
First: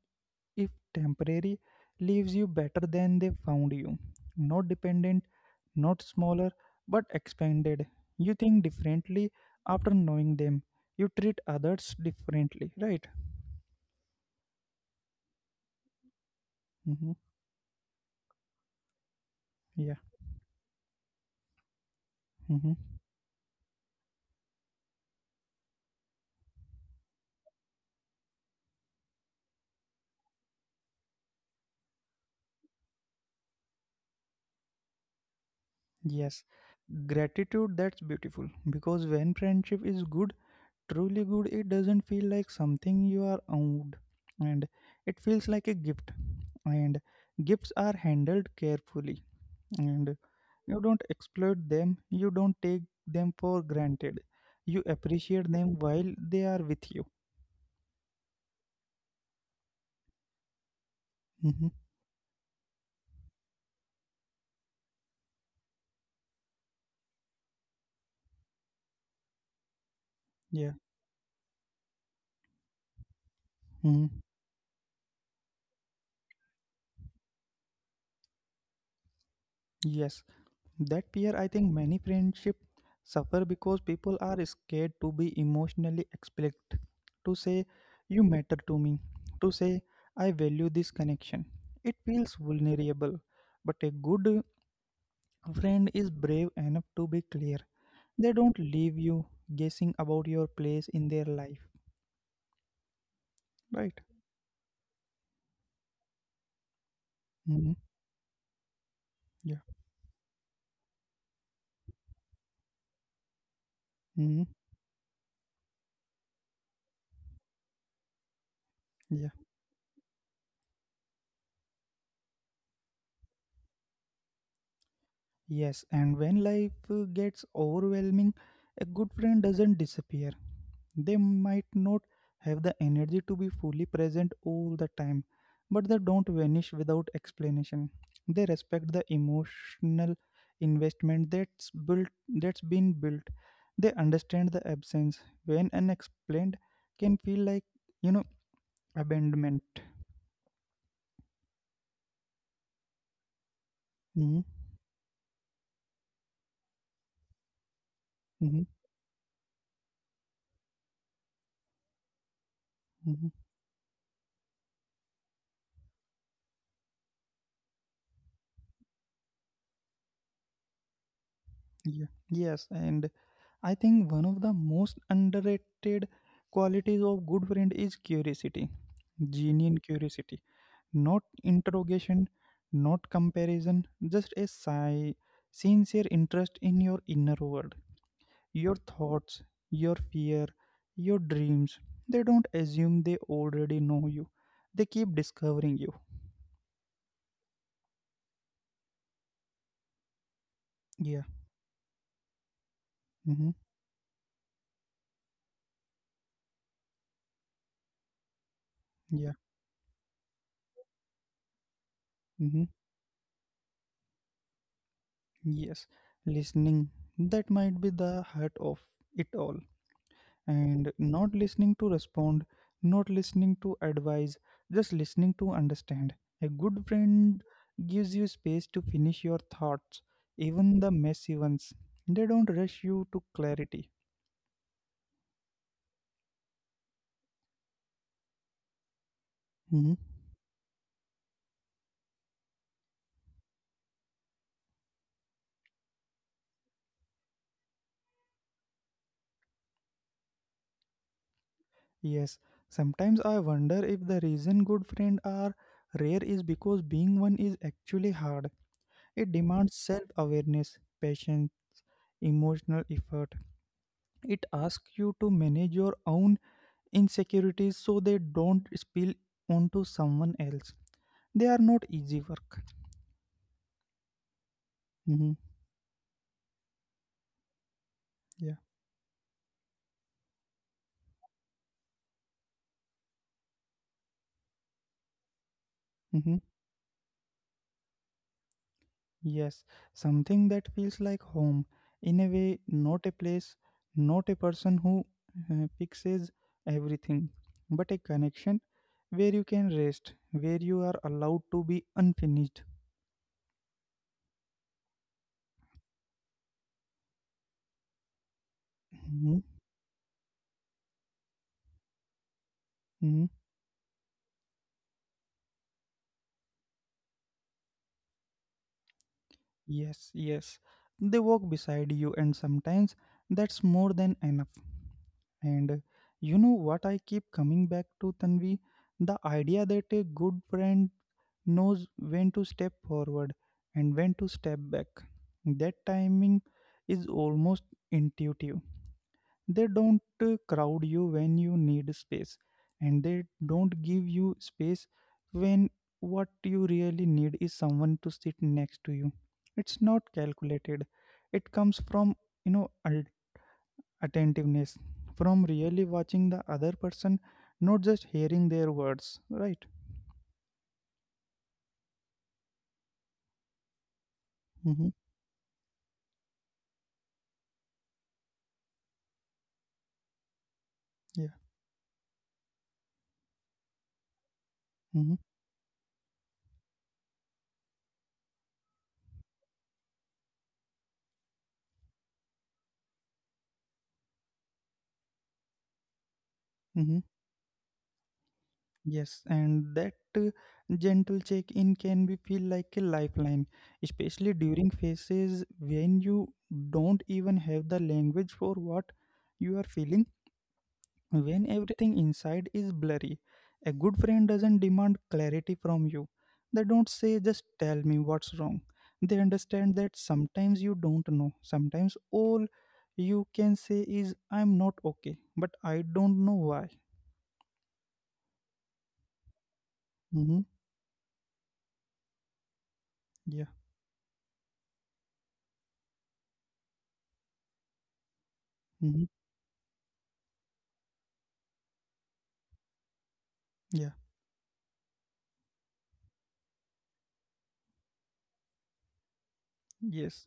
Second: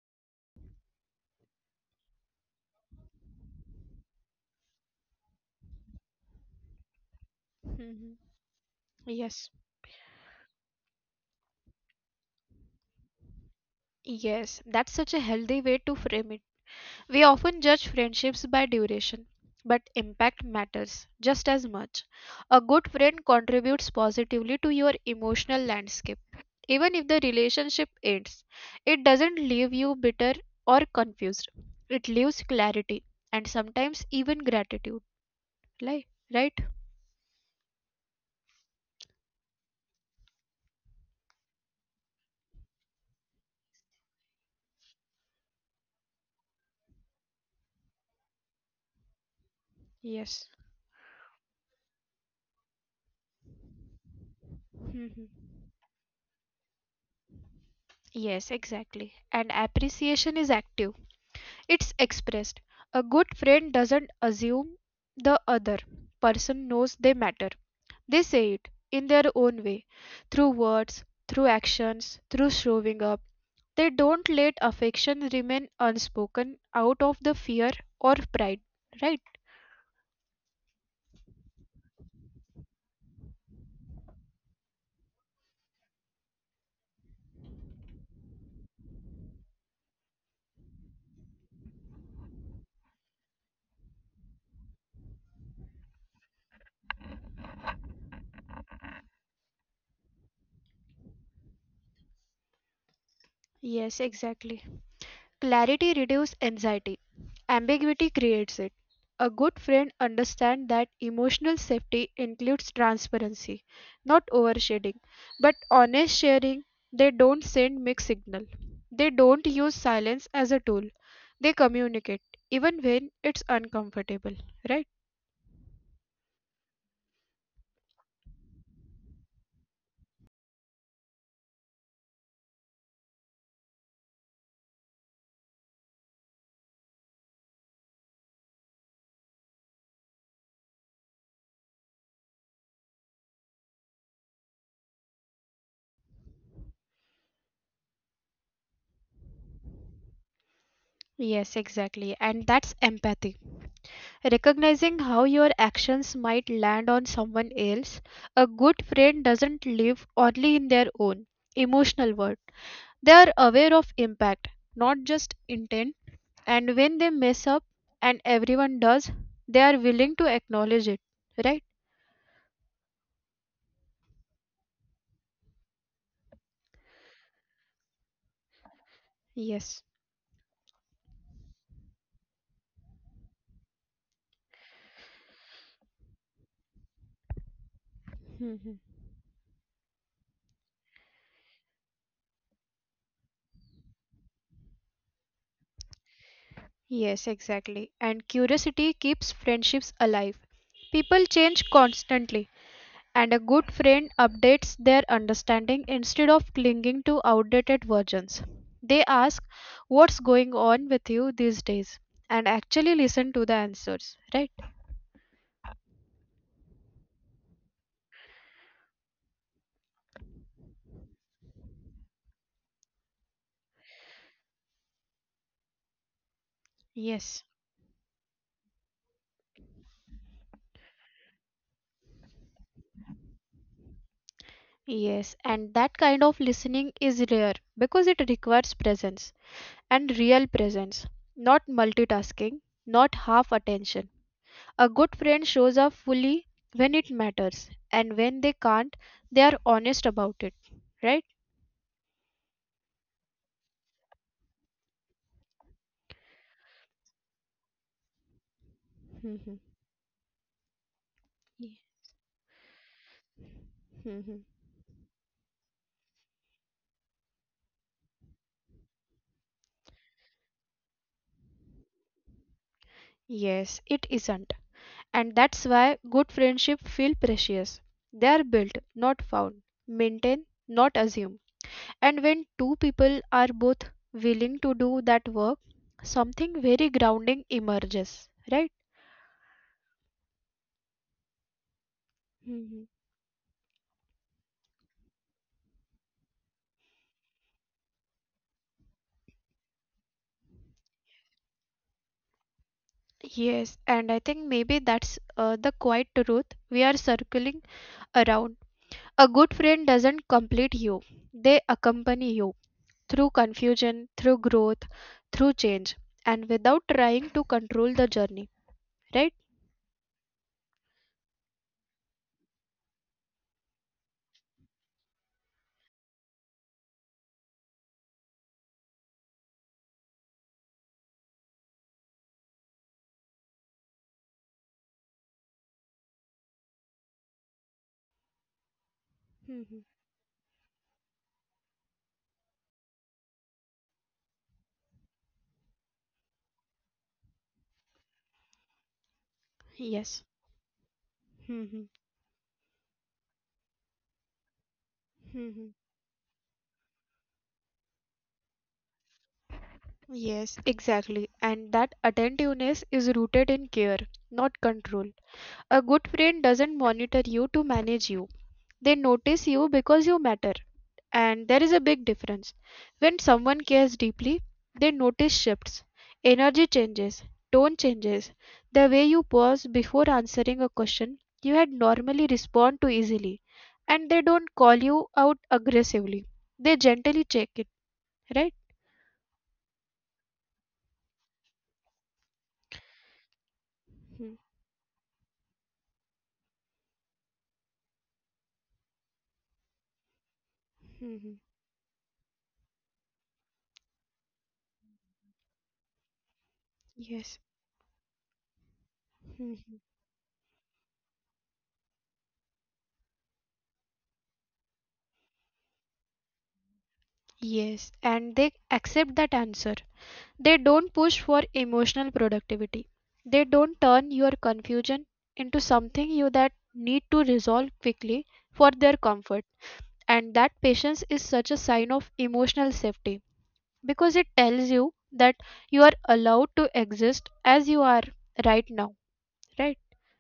Speaker 1: if temporary, leaves you better than they found you, not dependent, not smaller, but expanded.
Speaker 2: Mhm.
Speaker 1: You think
Speaker 2: Yes.
Speaker 1: differently after knowing them, you treat others differently, right?
Speaker 2: Yes, that's such a healthy way to frame it. We
Speaker 1: Mm-hmm.
Speaker 2: often judge friendships by duration, but
Speaker 1: Yeah.
Speaker 2: impact matters just as much. A good
Speaker 1: Mm-hmm.
Speaker 2: friend contributes positively to your emotional landscape. Even if the relationship ends, it doesn't leave you bitter or confused. It leaves clarity and sometimes even gratitude. Like,
Speaker 1: Yes,
Speaker 2: right?
Speaker 1: gratitude, that's beautiful because when friendship is good, truly good, it doesn't feel like something you are owed, and it feels like a gift, and gifts are handled carefully, and
Speaker 2: Yes.
Speaker 1: you don't exploit them, you don't take them for granted, you
Speaker 2: Mhm.
Speaker 1: appreciate them while they are with you.
Speaker 2: Yes, exactly. And appreciation is active,
Speaker 1: Mhm.
Speaker 2: it's expressed. A good friend doesn't assume the other person knows they matter. They say it, in their own way, through
Speaker 1: Yeah.
Speaker 2: words, through actions, through showing up. They
Speaker 1: Mhm.
Speaker 2: don't let affection remain unspoken out of the fear or pride, right?
Speaker 1: Yes. That fear, I think many friendship suffer because people are scared to be emotionally explicit, to say, you matter to me, to say, I value this connection. It feels vulnerable, but a good friend is brave enough to be clear. They don't leave you guessing about your place in their life,
Speaker 2: Yes,
Speaker 1: right?
Speaker 2: exactly. Clarity reduces anxiety.
Speaker 1: hmm
Speaker 2: Ambiguity creates it. A
Speaker 1: Yeah.
Speaker 2: good friend understands that emotional safety includes transparency, not
Speaker 1: hmm
Speaker 2: overshading, but honest sharing. They don't send mixed signal. They
Speaker 1: Yeah.
Speaker 2: don't use silence as a tool. They communicate even when it's uncomfortable, right?
Speaker 1: Yes, and when life gets overwhelming, a good friend doesn't disappear. They might not have the energy to be fully present all the time, but they don't vanish without explanation. They respect the emotional investment that's been built. They understand the absence when unexplained can feel like, you know abandonment.
Speaker 2: Yes, exactly. And that's empathy.
Speaker 1: hmm
Speaker 2: Recognizing how your actions might land on someone else, a
Speaker 1: hmm
Speaker 2: good friend doesn't live only in their own emotional world. They
Speaker 1: hmm
Speaker 2: are aware of impact, not just intent, and when they mess up, and everyone does, they are willing to acknowledge it, right?
Speaker 1: Yeah. Yes, and I think one of the most underrated qualities of good friend is curiosity, genuine
Speaker 2: Yes.
Speaker 1: curiosity. Not interrogation, not comparison, just a sigh, sincere interest in your inner world, your
Speaker 2: Hmm.
Speaker 1: thoughts, your fear, your dreams. They don't assume they already know you. They keep discovering you.
Speaker 2: Yes, exactly. And curiosity keeps friendships alive.
Speaker 1: Yeah.
Speaker 2: People change constantly and
Speaker 1: Mm-hmm.
Speaker 2: a good friend updates their understanding instead of clinging to outdated versions. They
Speaker 1: Yeah.
Speaker 2: ask what's going on with you these days and
Speaker 1: Mm-hmm.
Speaker 2: actually listen to the answers, right?
Speaker 1: Yes. Listening. That might be the heart of it all. And not listening to respond, not listening to advise, just listening to understand. A good friend
Speaker 2: Yes.
Speaker 1: gives you space to finish your thoughts, even the messy ones. They don't rush you to clarity.
Speaker 2: Yes, and that kind of listening is rare because it requires presence
Speaker 1: Mhm.
Speaker 2: and real presence, not multitasking, not half attention. A good friend shows up fully when it matters, and when they can't, they are honest about it, right?
Speaker 1: Yes, sometimes I wonder if the reason good friends are rare is because being one is actually hard. It demands
Speaker 2: Mhm.
Speaker 1: self awareness, patience, emotional effort. It
Speaker 2: Mhm.
Speaker 1: asks you to manage your own insecurities so they don't spill onto someone else. They are not easy work.
Speaker 2: Yes, it isn't.
Speaker 1: hmm
Speaker 2: And that's why good friendship feel precious. They are
Speaker 1: Yeah.
Speaker 2: built, not found. Maintain, not assume. And when two people are both willing to do that work,
Speaker 1: hmm
Speaker 2: something very grounding emerges, right?
Speaker 1: Yes. Something that feels like home. In a way,
Speaker 2: Mhm.
Speaker 1: not a place, not a person who fixes everything, but a connection where you can rest, where you are allowed to be unfinished.
Speaker 2: Yes, and I think maybe that's the quiet truth we are circling around. A
Speaker 1: Mhm.
Speaker 2: good friend doesn't complete you, they accompany you, through confusion, through growth, through change, and without trying to control the journey, right?
Speaker 1: Yes, yes. They walk beside you, and sometimes that's more than enough. And you know what I keep coming back to, Tanvi? The idea that a good friend knows when to step forward and when to step back. That timing is almost intuitive, they
Speaker 2: Mhm.
Speaker 1: don't crowd you when you need space, and they don't give you space when what you really need is someone to sit next to you. It's not
Speaker 2: Yes.
Speaker 1: calculated, it comes
Speaker 2: Mhm.
Speaker 1: from, you know al- attentiveness, from
Speaker 2: Mhm.
Speaker 1: really watching the other person, not just hearing their words, right?
Speaker 2: Yes, exactly. And that attentiveness is rooted in care, not
Speaker 1: Mm-hmm.
Speaker 2: control. A good friend doesn't monitor you to manage you. They notice you because you matter.
Speaker 1: Yeah.
Speaker 2: And there is a big difference. When someone cares deeply, they
Speaker 1: Mm-hmm.
Speaker 2: notice shifts, energy changes, tone changes, the way you pause before answering a question you had normally respond to easily. And they don't call you out aggressively. They
Speaker 1: Mm-hmm.
Speaker 2: gently check it, right?
Speaker 1: Yes, and that gentle check in can be feel like a lifeline, especially
Speaker 2: Hmm,
Speaker 1: during phases when you don't even have the language for what you are feeling,
Speaker 2: hmm, hmm.
Speaker 1: when everything inside is blurry. A good friend doesn't demand clarity from you. They don't say, just
Speaker 2: Yes.
Speaker 1: tell me what's wrong. They
Speaker 2: Hmm,
Speaker 1: understand
Speaker 2: hmm.
Speaker 1: that sometimes you don't know. Sometimes all you can say is, I'm not okay, but I don't know why.
Speaker 2: Yes, and they accept that answer.
Speaker 1: hmm
Speaker 2: They don't push for emotional productivity.
Speaker 1: Yeah.
Speaker 2: They don't turn your confusion into something you that need to resolve quickly for their
Speaker 1: hmm
Speaker 2: comfort. And that patience is such a sign of emotional safety
Speaker 1: Yeah.
Speaker 2: because it tells you that you are allowed to exist as you are right now, right?
Speaker 1: Yes.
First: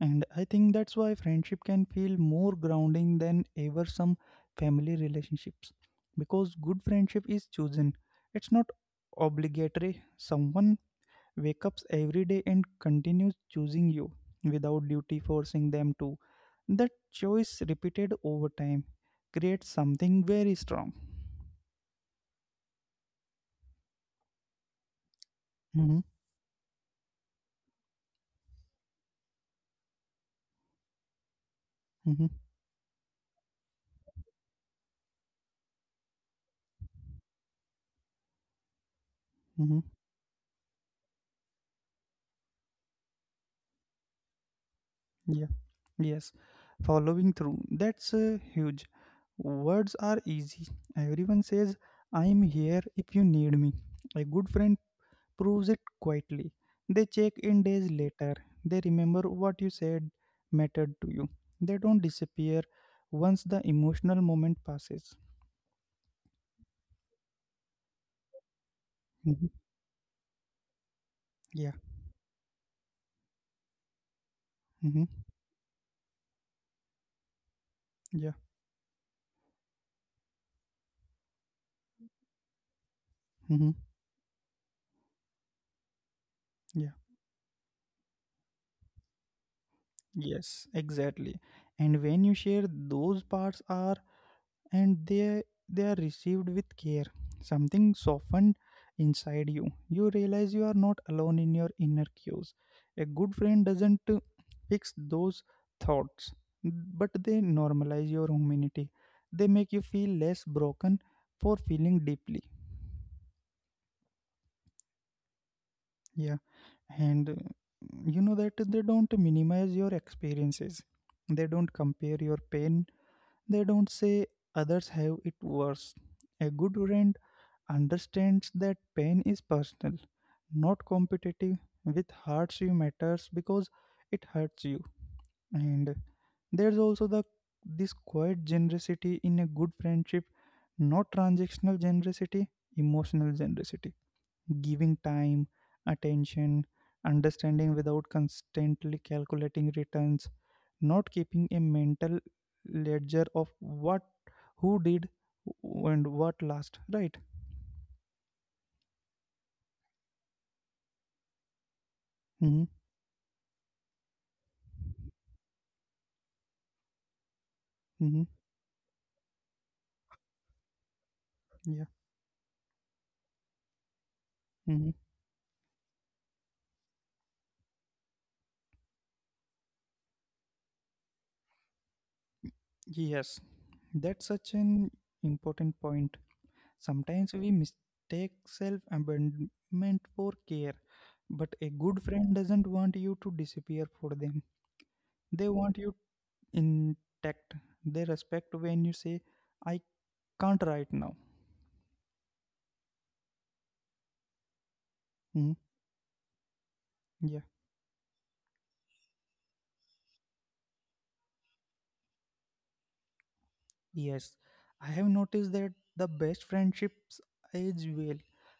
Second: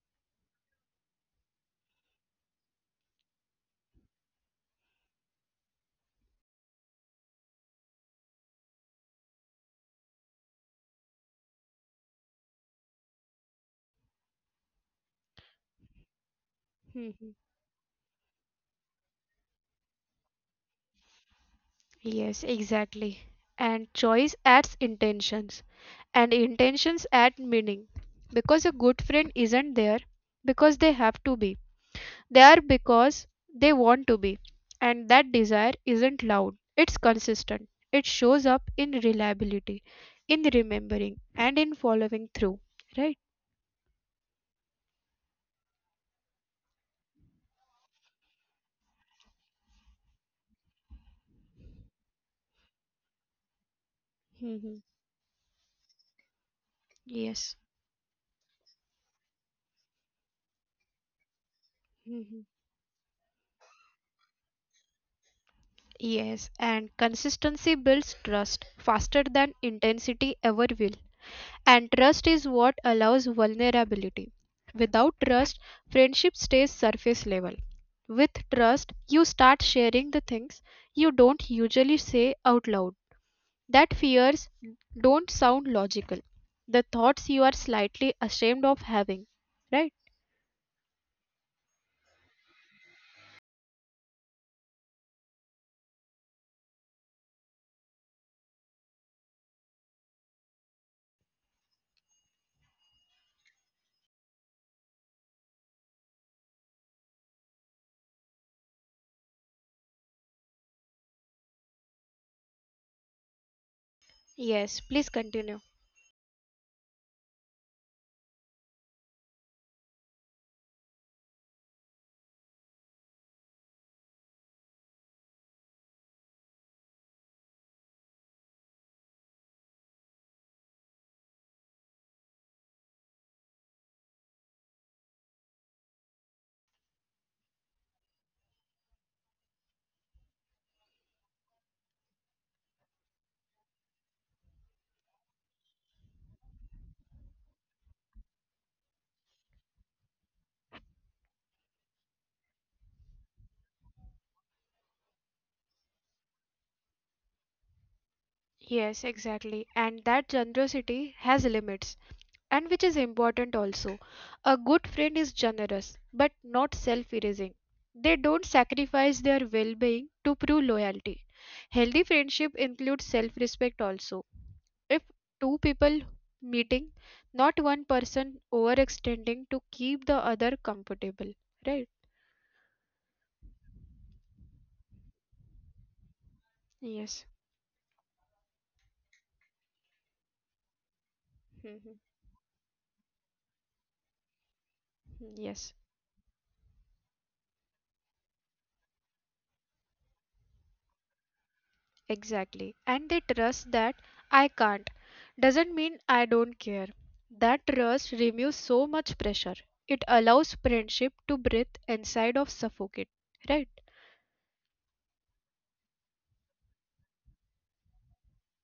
Speaker 1: And I think that's why friendship can feel more grounding than ever some family relationships. Because good friendship is chosen. It's not obligatory. Someone wakes up every day and continues choosing you without duty forcing them to. That
Speaker 2: Mhm.
Speaker 1: choice repeated over time creates something very strong.
Speaker 2: Yes, exactly. And choice adds intentions,
Speaker 1: Mm-hmm,
Speaker 2: and intentions add meaning because a good friend isn't there because they have to be.
Speaker 1: mm-hmm,
Speaker 2: They are because they want to be. And that desire isn't loud, it's consistent. It shows up in
Speaker 1: mm-hmm.
Speaker 2: reliability, in remembering, and in following through. Right?
Speaker 1: Yeah. Yes, following through. That's huge. Words are easy. Everyone says, I'm here if you need me. A good friend
Speaker 2: Hmm.
Speaker 1: proves it quietly. They check in
Speaker 2: Yes.
Speaker 1: days later. They remember what you said mattered to you. They don't
Speaker 2: Hmm.
Speaker 1: disappear once the emotional moment passes.
Speaker 2: Yes. And consistency builds trust faster
Speaker 1: Mhm.
Speaker 2: than intensity ever will.
Speaker 1: Yeah.
Speaker 2: And trust is what allows vulnerability.
Speaker 1: hmm
Speaker 2: Without trust, friendship stays surface level.
Speaker 1: Yeah.
Speaker 2: With trust, you start sharing the things you don't usually say out loud,
Speaker 1: hmm
Speaker 2: that fears don't sound logical.
Speaker 1: Yeah.
Speaker 2: The thoughts you are slightly ashamed of having, right?
Speaker 1: Yes, exactly. And when you share, those parts are, and they are received with care, something softened inside you, you realize you are not alone in your inner cues. A good friend doesn't fix those thoughts, but they normalize your humanity, they make you feel less broken for feeling deeply.
Speaker 2: Yes, please continue.
Speaker 1: Yeah, and you know that they don't minimize your experiences, they don't compare your pain, they don't say others have it worse. A good friend understands that pain is personal, not competitive. With hurts you matters because it hurts you. And there's also the this quiet generosity in a good friendship, not transactional generosity, emotional generosity. Giving time, attention, understanding without constantly calculating returns, not keeping a mental ledger of what who did and what last, right?
Speaker 2: Yes, exactly. And that generosity has limits,
Speaker 1: Mm-hmm.
Speaker 2: and which is important also. A good friend is generous, but not self erasing. They
Speaker 1: Mm-hmm.
Speaker 2: don't sacrifice their well being to prove loyalty. Healthy friendship includes self respect also.
Speaker 1: Mhm.
Speaker 2: If two people meeting, not one person overextending to keep the other comfortable, right?
Speaker 1: Yes, that's such an important point.
Speaker 2: Yes.
Speaker 1: Sometimes we mistake self abandonment for care, but a
Speaker 2: Mhm.
Speaker 1: good friend doesn't want you to disappear for them. They
Speaker 2: Yes,
Speaker 1: want you intact. They respect when you say, I can't right now.
Speaker 2: exactly. And they trust that I can't
Speaker 1: Mhm.
Speaker 2: doesn't mean I don't care.
Speaker 1: Yeah.
Speaker 2: That trust removes so much pressure. It allows friendship to breathe inside of suffocate, right?
Speaker 1: Yes, I have noticed that the best friendships age well.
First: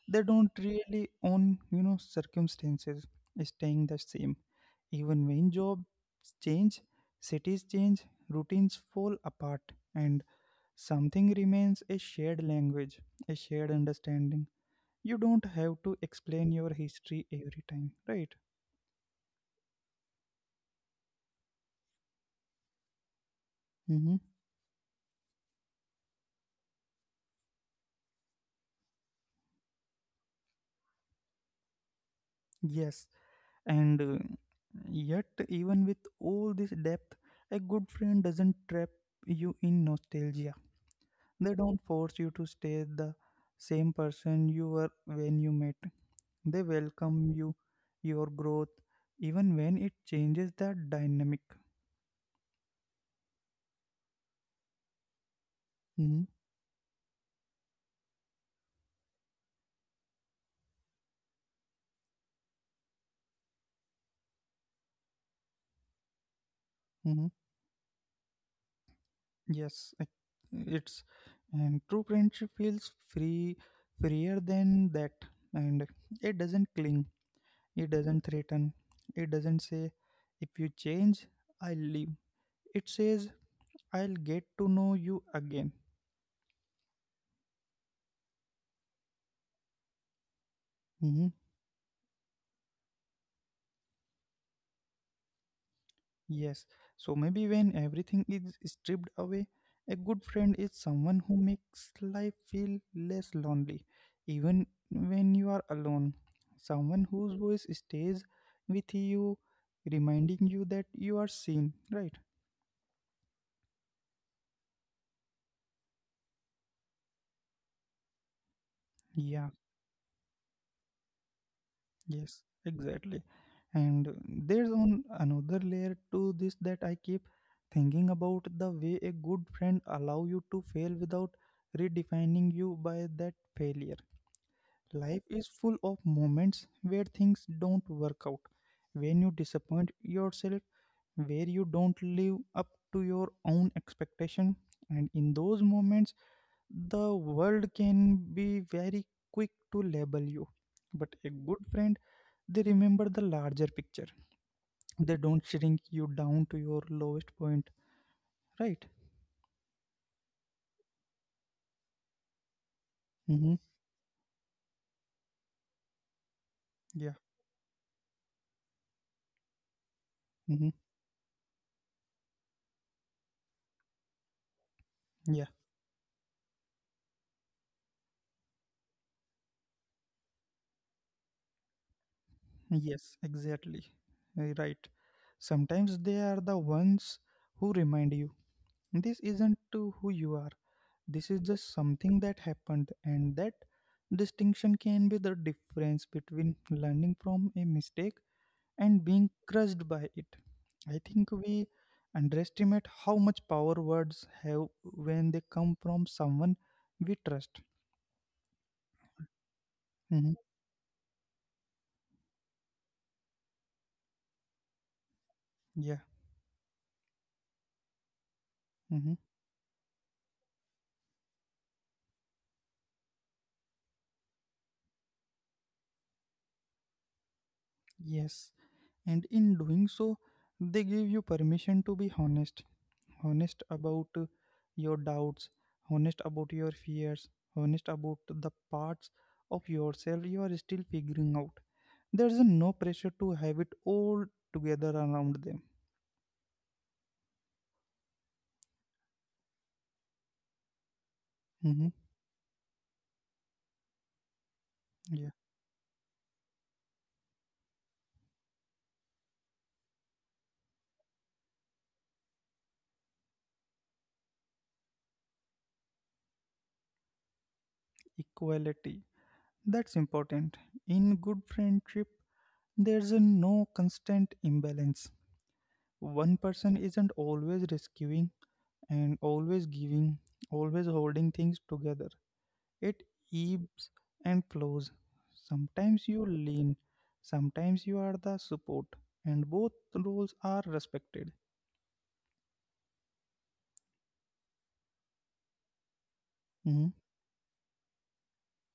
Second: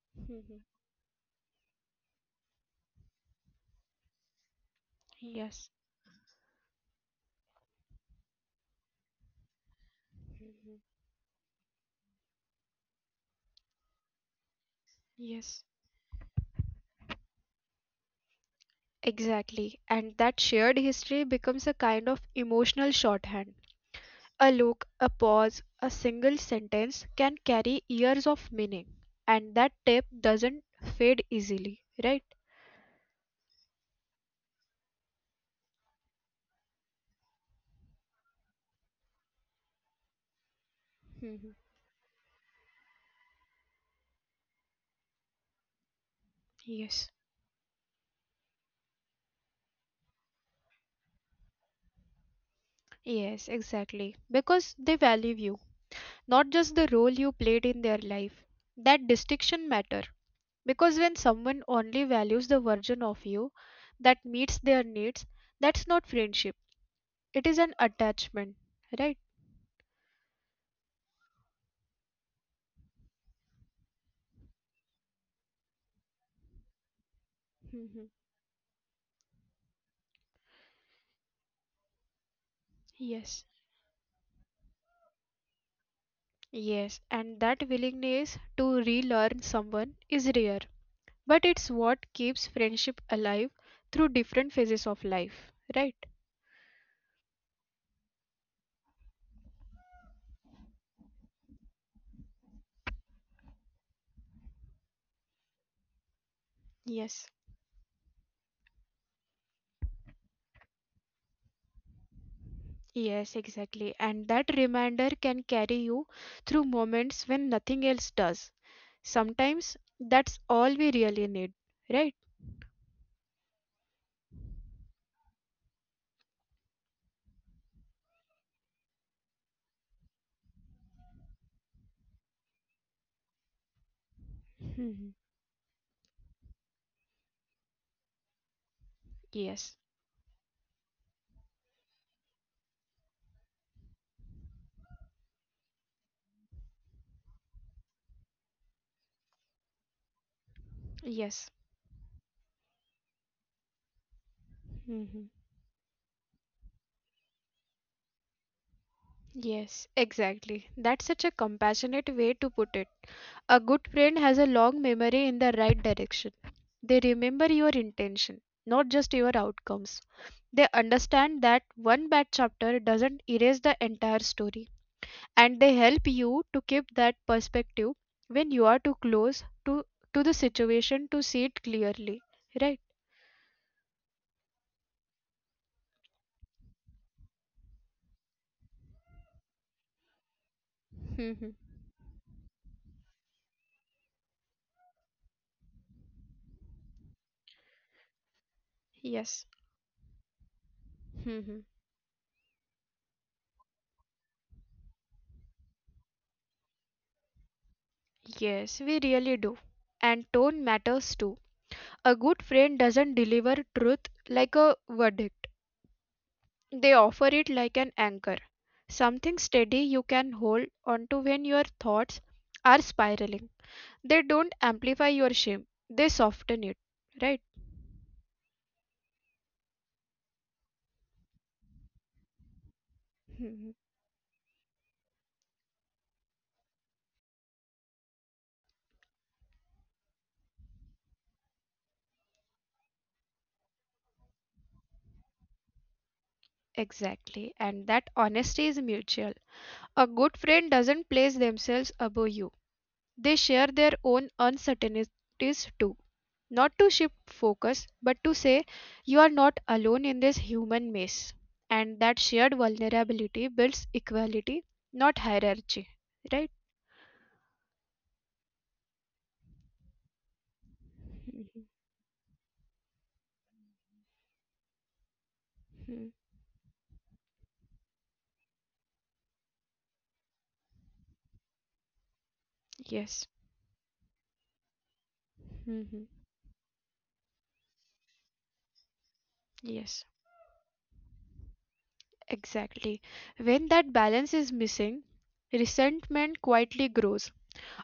Speaker 1: They don't
Speaker 2: Mhm.
Speaker 1: really own, you know, circumstances staying the same. Even when
Speaker 2: Yes.
Speaker 1: jobs change, cities change, routines fall apart, and
Speaker 2: Mhm.
Speaker 1: something remains a shared language, a shared understanding. You don't
Speaker 2: Yes,
Speaker 1: have to explain your history every time, right?
Speaker 2: exactly. And that shared history becomes a kind of emotional shorthand.
Speaker 1: Mm-hmm.
Speaker 2: A look, a pause, a single sentence can carry years of meaning, and that tape doesn't fade easily, right?
Speaker 1: Yes, and yet, even with all this depth, a good friend doesn't trap you in nostalgia. They
Speaker 2: Mhm.
Speaker 1: don't force you to stay the same person you were when you met. They
Speaker 2: Yes.
Speaker 1: welcome you, your growth, even when it changes the dynamic.
Speaker 2: Yes, exactly. Because they value you,
Speaker 1: hmm
Speaker 2: not just the role you played in their life. That distinction matter. Because when someone only values the version of you that meets their needs, that's not friendship.
Speaker 1: hmm
Speaker 2: It is an attachment, right?
Speaker 1: Yes, it's, and true friendship feels free, freer than that, and it doesn't cling. It
Speaker 2: Mhm.
Speaker 1: doesn't threaten. It doesn't say, if you change, I'll leave. It says,
Speaker 2: Yes.
Speaker 1: I'll get to know you again.
Speaker 2: Yes, and that willingness to relearn someone is rare,
Speaker 1: Mhm.
Speaker 2: but it's what keeps friendship alive through different phases of life, right?
Speaker 1: Yes. So maybe when everything is stripped away, a good friend is someone who makes life feel less lonely, even when you are alone. Someone
Speaker 2: Yes,
Speaker 1: whose voice stays with you, reminding you that you are seen, right?
Speaker 2: yes, exactly. And that reminder can carry you through moments when nothing else does.
Speaker 1: Yeah.
Speaker 2: Sometimes that's all we really need, right?
Speaker 1: Yes, exactly. And there's on another layer to this that I keep thinking about the way a good friend allow you to fail without redefining you by that failure.
Speaker 2: Mhm.
Speaker 1: Life is full of moments where things don't work out, when you
Speaker 2: Yes,
Speaker 1: disappoint yourself, where you don't live up to your own expectation, and in those moments the world can be very quick to label you. But a
Speaker 2: yes.
Speaker 1: good friend, they remember the larger picture. They
Speaker 2: Mhm.
Speaker 1: don't shrink you down to your lowest point, right?
Speaker 2: Yes, exactly. That's such a compassionate way to put it.
Speaker 1: Mm-hmm.
Speaker 2: A good friend has a long memory in the right direction. They
Speaker 1: Yeah.
Speaker 2: remember your intention, not just your outcomes. They
Speaker 1: Mm-hmm.
Speaker 2: understand that one bad chapter doesn't erase the entire story,
Speaker 1: Yeah.
Speaker 2: and they help you to keep that perspective when you are too close to the situation to see it clearly. Right?
Speaker 1: Yes, exactly. Right. Sometimes they are the ones who remind you this isn't to who you are. This is
Speaker 2: Hmm.
Speaker 1: just something that happened, and that distinction can be the difference between learning from a mistake and being
Speaker 2: Yes.
Speaker 1: crushed by it. I think
Speaker 2: Hmm.
Speaker 1: we underestimate how much power words have when they come from someone we trust.
Speaker 2: Yes, we really do. And
Speaker 1: Mhm.
Speaker 2: tone matters too. A good friend doesn't deliver truth like a verdict.
Speaker 1: Yeah.
Speaker 2: They offer it like an anchor,
Speaker 1: Mhm.
Speaker 2: something steady you can hold onto when your thoughts are spiraling. They don't amplify your shame, they soften it, right?
Speaker 1: Yes. And in doing so, they give you permission to be honest. Honest about
Speaker 2: Mhm.
Speaker 1: your doubts, honest about your fears, honest about the parts of yourself you are still figuring out. There's no pressure to have it all together around them.
Speaker 2: Exactly. And that honesty is mutual. A
Speaker 1: Mhm.
Speaker 2: good friend doesn't place themselves above you, they
Speaker 1: Yeah.
Speaker 2: share their own uncertainties too, not to shift focus, but to say, you are not alone in this human maze. And that shared vulnerability builds equality, not hierarchy. Right?
Speaker 1: Equality. That's important. In good friendship,
Speaker 2: Mhm.
Speaker 1: there's a no constant imbalance. One person isn't
Speaker 2: Mhm.
Speaker 1: always rescuing and always giving, always holding things together. It ebbs and
Speaker 2: Yes.
Speaker 1: flows. Sometimes you lean,
Speaker 2: Mhm.
Speaker 1: sometimes you are the support, and both roles are
Speaker 2: Yes.
Speaker 1: respected.
Speaker 2: Exactly. When that balance is missing,
Speaker 1: hmm
Speaker 2: resentment quietly grows.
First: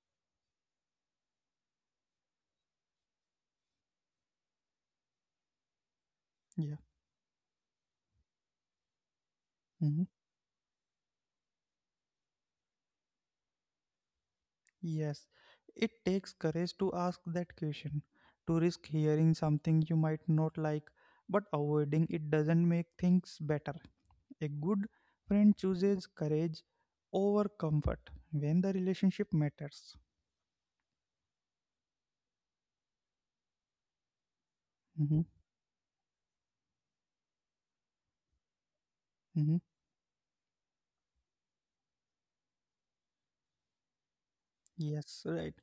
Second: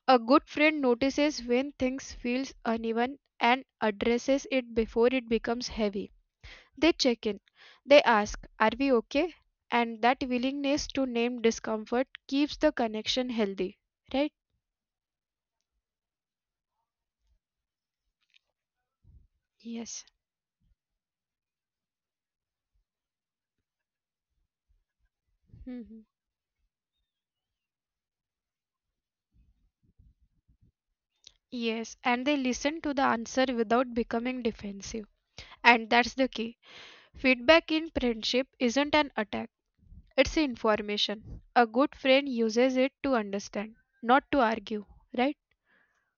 Speaker 2: A good friend notices when things feels uneven and addresses it before it becomes heavy.
Speaker 1: Yeah.
Speaker 2: They check in, they ask, are we okay?
Speaker 1: Mm-hmm.
Speaker 2: And that willingness to name discomfort keeps the connection healthy, right?
Speaker 1: Yes, it takes courage to ask that question, to risk hearing something you
Speaker 2: Yes.
Speaker 1: might not like, but avoiding it doesn't make things better. A good friend
Speaker 2: Mhm.
Speaker 1: chooses courage over comfort when the relationship matters.
Speaker 2: Yes, and they listen to the answer without becoming defensive.
Speaker 1: hmm
Speaker 2: And that's the key. Feedback in friendship isn't an attack,
Speaker 1: hmm
Speaker 2: it's information. A good friend uses it to understand, not to argue, right?
Speaker 1: Yes, right.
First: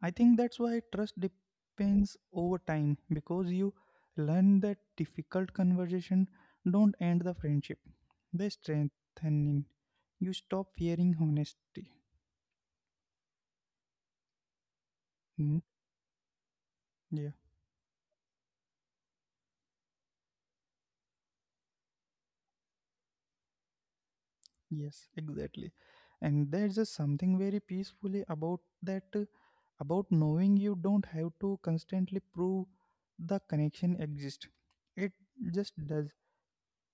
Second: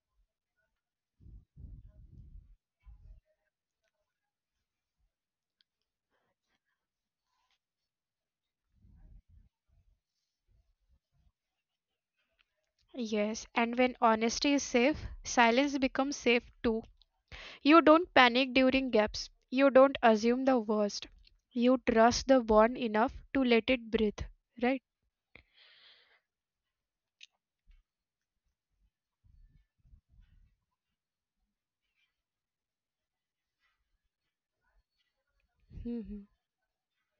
Speaker 1: I think that's why trust depends over time because you learn that difficult conversation don't end the friendship, they strengthen. You stop fearing honesty.
Speaker 2: Yes, and when honesty is safe,
Speaker 1: Mm-hmm.
Speaker 2: silence becomes safe too.
Speaker 1: Yeah,
Speaker 2: You don't panic during gaps. You don't assume the worst. You trust the bond enough to let it breathe, right?
Speaker 1: yes, exactly. And there's just something very peacefully about that, about knowing you don't have to constantly prove the connection exists. It just
Speaker 2: Hmm.
Speaker 1: does